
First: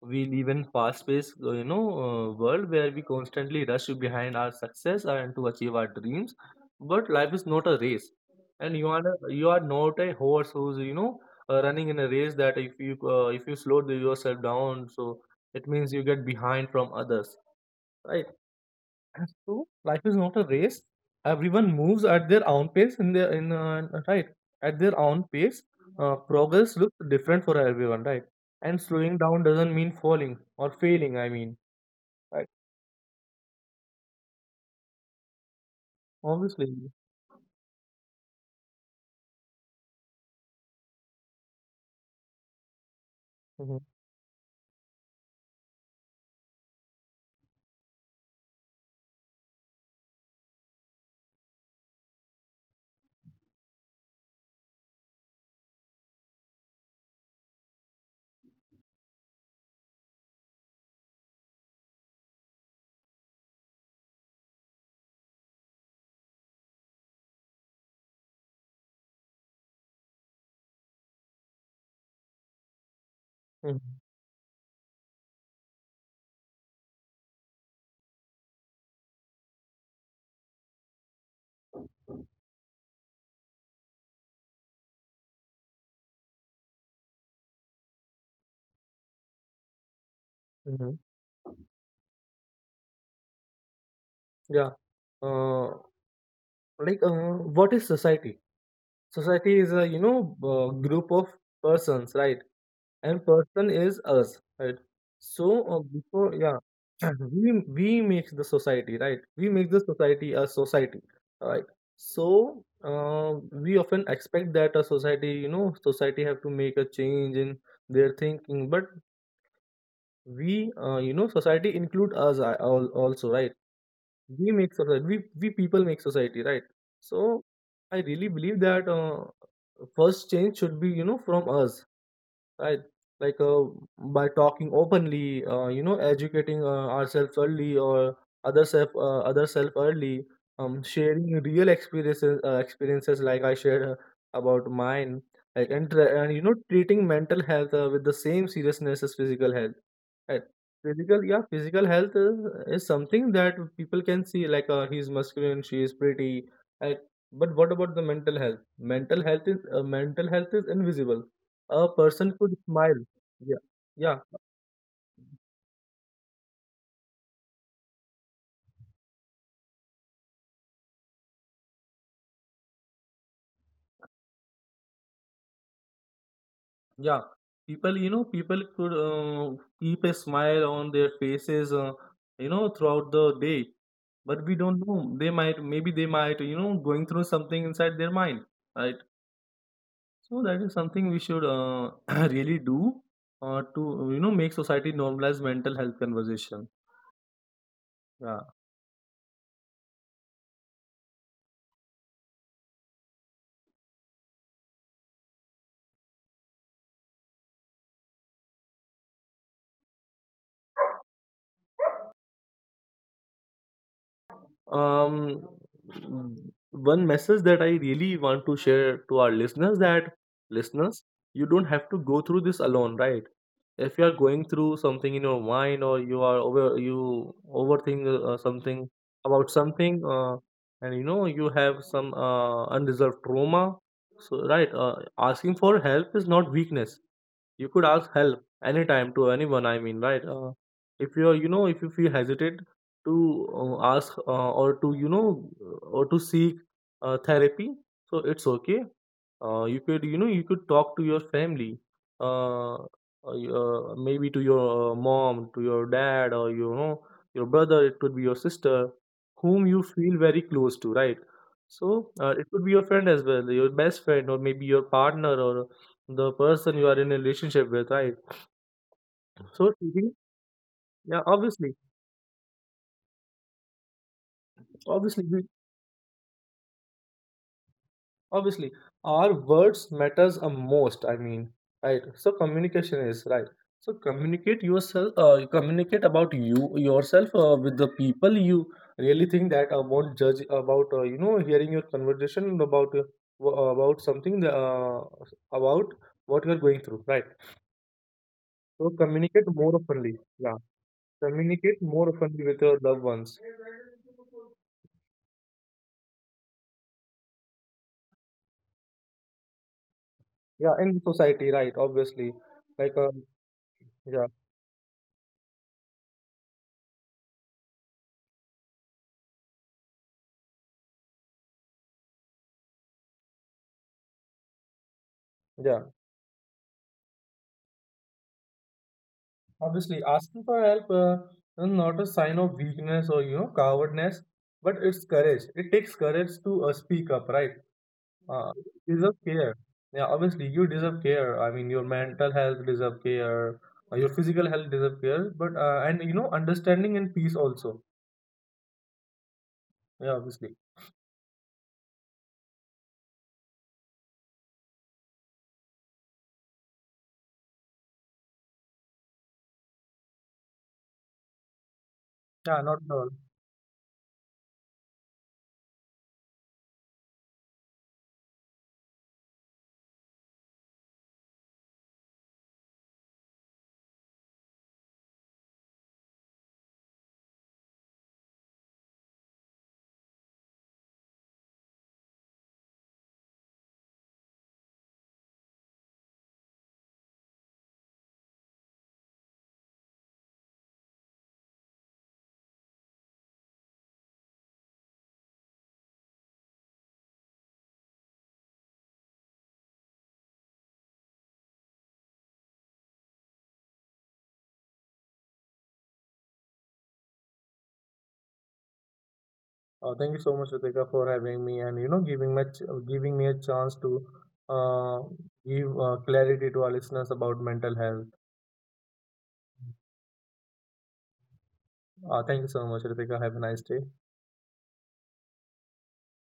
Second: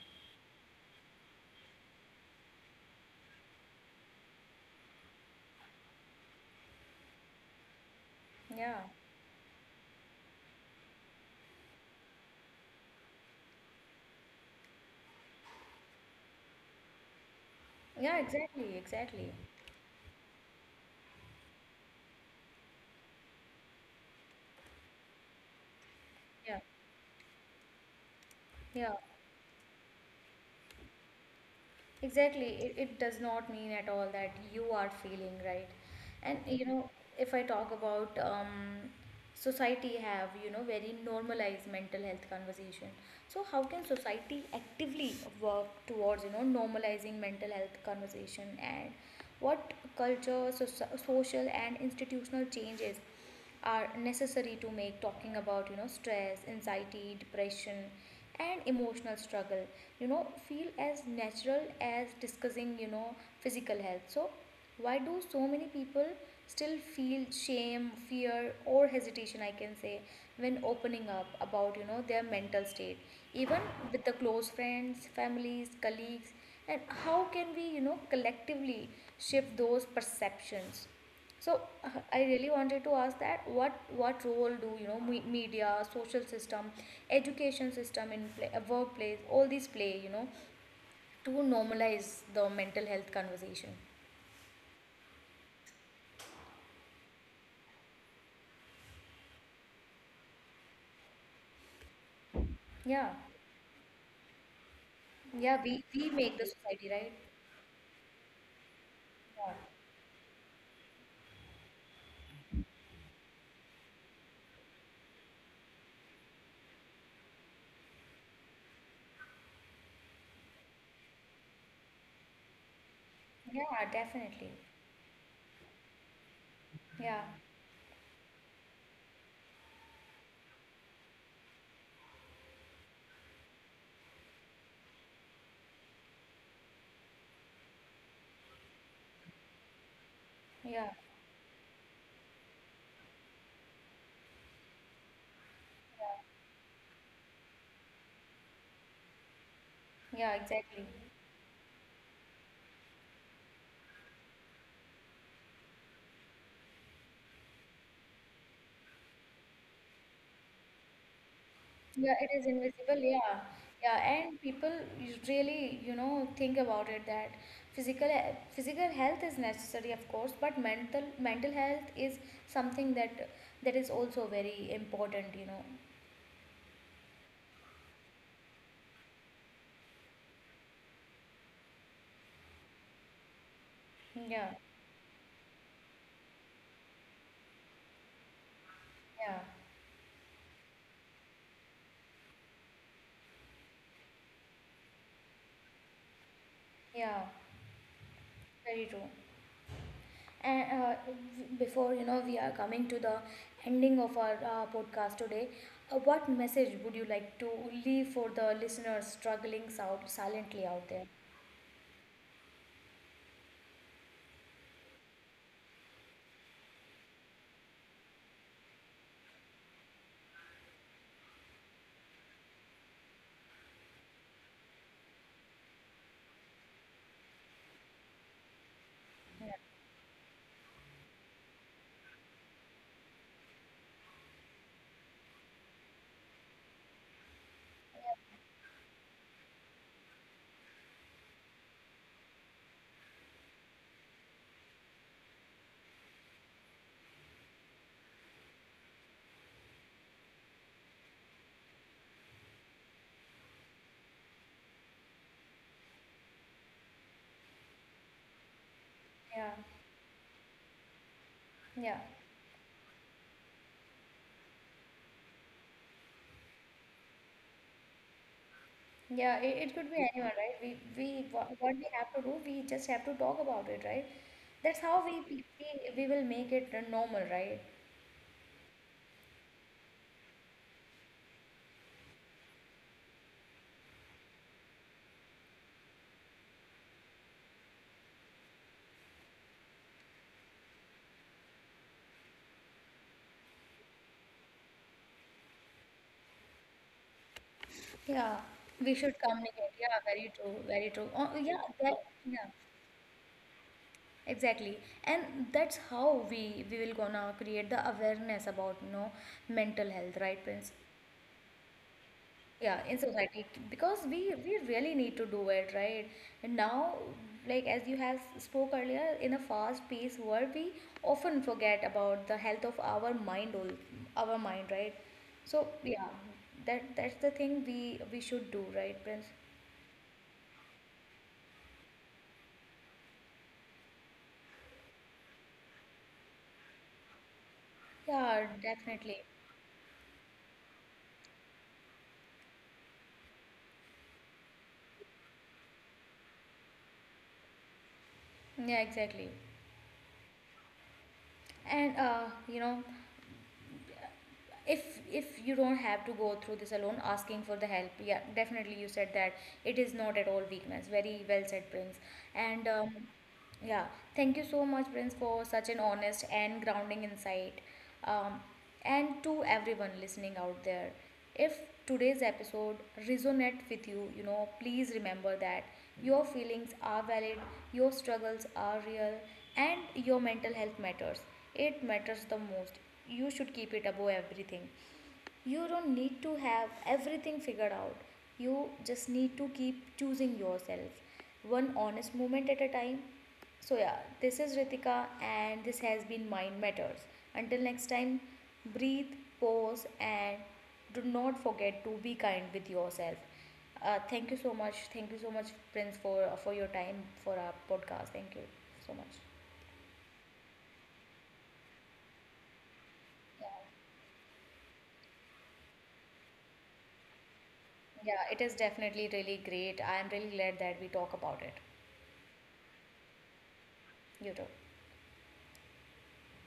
we live in fast-paced, world, where we constantly rush behind our success and to achieve our dreams. But life is not a race, and
yeah
you are not a horse who's running in a race, that if you slow yourself down, so it means you get behind from others,
yeah
right?
Exactly, exactly.
So life is not a race. Everyone moves at their own pace, in their in right at their own pace.
yeah
Progress looks different for everyone, right? And
yeah
slowing down doesn't mean falling or failing. I mean, right?
Exactly. It does not mean at all that you are feeling right. And you know,
Obviously.
if I talk about society have, you know, very normalized mental health conversation. So how
Hmm.
can society actively work towards, you know, normalizing mental health conversation, and what culture, so, social and institutional changes are necessary to make talking about stress, anxiety, depression, and emotional struggle feel as natural as discussing physical health? So why do so many people still feel shame, fear, or hesitation, I can say, when opening up about their mental state, even
Hmm.
with the close friends, families, colleagues? And how can we collectively shift those perceptions? So I really wanted to ask that what role do media, social system, education system in play, workplace, all these play
Hmm.
to normalize the mental health conversation?
Yeah. Uh, like, what is society? Society is a group of persons, right?
Yeah,
And person is us, right? So
yeah, we
before
make the
yeah,
society
<clears throat>
right.
we we make the society, right, we make the society a society, right. So we often expect that a society you know society have to make a change in their thinking, but we, society include us also, right.
Yeah,
we
definitely.
make society we, we people make society, right.
Yeah,
So I really believe that first change should be from us, right. Like by talking openly, educating ourselves early, or other self early,
yeah,
sharing real experiences like I shared about mine, like and treating mental health with the same seriousness as physical health,
yeah,
right.
exactly.
physical Yeah, physical health is something that people can see, like he's masculine, she is pretty, right? But what about the mental health? Mental health is invisible. A
Yeah, it
person
is
could
invisible.
smile.
Yeah,
Yeah.
yeah,
Yeah.
and people really, you know, think about it that physical physical health is necessary, of course, but mental health is something that that is also very important, you know.
Yeah. People you know people could keep a smile on their faces, throughout the day. But
Yeah,
we don't know, they might going through something inside their mind, right.
yeah,
So that is something we should <clears throat> really do, to make society normalize mental health conversation,
yeah,
yeah.
very true. And before, you know, we are coming to the ending of our podcast today. What message would you like to leave for the listeners struggling silently out there?
Um, one message that I really want to share to our listeners, that listeners, you don't have to go through this alone, right. If you are going through something in your mind, or you overthink something about
Yeah,
something, and you have some unresolved trauma, so right, asking for help is not weakness. You could ask help anytime to anyone, I mean, right, if you feel hesitant to ask, or to seek therapy, so it's okay. You could talk to your family, uh, uh, maybe to your mom, to your dad, or your brother, it could be your sister,
yeah.
whom you feel very close to, right.
Yeah.
So it could be your friend as well, your best friend, or maybe your partner, or the person you are in a relationship with, right.
Yeah, it,
so
it could be
treating
anyone, right? We
Yeah, obviously,
what we have to do, we just have to talk about it, right? That's how
obviously,
we will make it normal, right?
obviously, our words matters a most, I mean, right. So communication is right. So communicate yourself you communicate about yourself, with the people you really think that won't judge about hearing your conversation about w- about something that, uh, about what you're going through, right.
Yeah,
So
we should
communicate more
communicate. Yeah,
openly,
very true,
yeah,
very true. Oh, yeah,
communicate
that,
more openly
yeah,
with your loved ones,
exactly. And that's how we will gonna create the awareness about mental health, right, Prince?
yeah, in society, right, obviously.
Yeah,
Like,
in society, because
yeah.
we really need to do it, right? And now, like as you have spoke earlier, in a fast-paced world, we often forget about the health of our our mind, right? So
Yeah.
yeah, that that's the thing we should do, right, Prince?
Obviously, asking for help is not a sign of weakness or cowardness, but it's courage. It takes courage to speak up, right?
Yeah,
You deserve
definitely.
care. Yeah, obviously you deserve care. I mean, your mental health deserve care, your physical health deserve care, but and understanding and peace also.
Yeah, exactly.
Yeah, obviously.
And you know, if you don't have to go through this alone, asking for the help, yeah, definitely, you said that it is not at all weakness, very well said, Prince.
Yeah,
And
not at all.
yeah, thank you so much, Prince, for such an honest and grounding insight. um, and to everyone listening out there, if today's episode resonate with you, you know, please remember that your feelings are valid, your struggles are real, and your mental health matters. It matters the most. You should keep it above everything. You don't need to have everything figured out. You just need to keep choosing yourself, one honest moment at a time. So, yeah, this is Ritika, and this has been Mind Matters. Until next time, breathe, pause, and do not forget to be kind with yourself. Thank you so much. Thank you so much, Prince, for your time for our podcast. Thank you so much.
Thank you so much, Ritika, for having me, and giving me a
Yeah,
chance to uh, give clarity to our listeners about mental health.
yeah, it is definitely really great. I am really glad that we talk about it.
Thank you so much, Ritika. Have a nice day.
You too.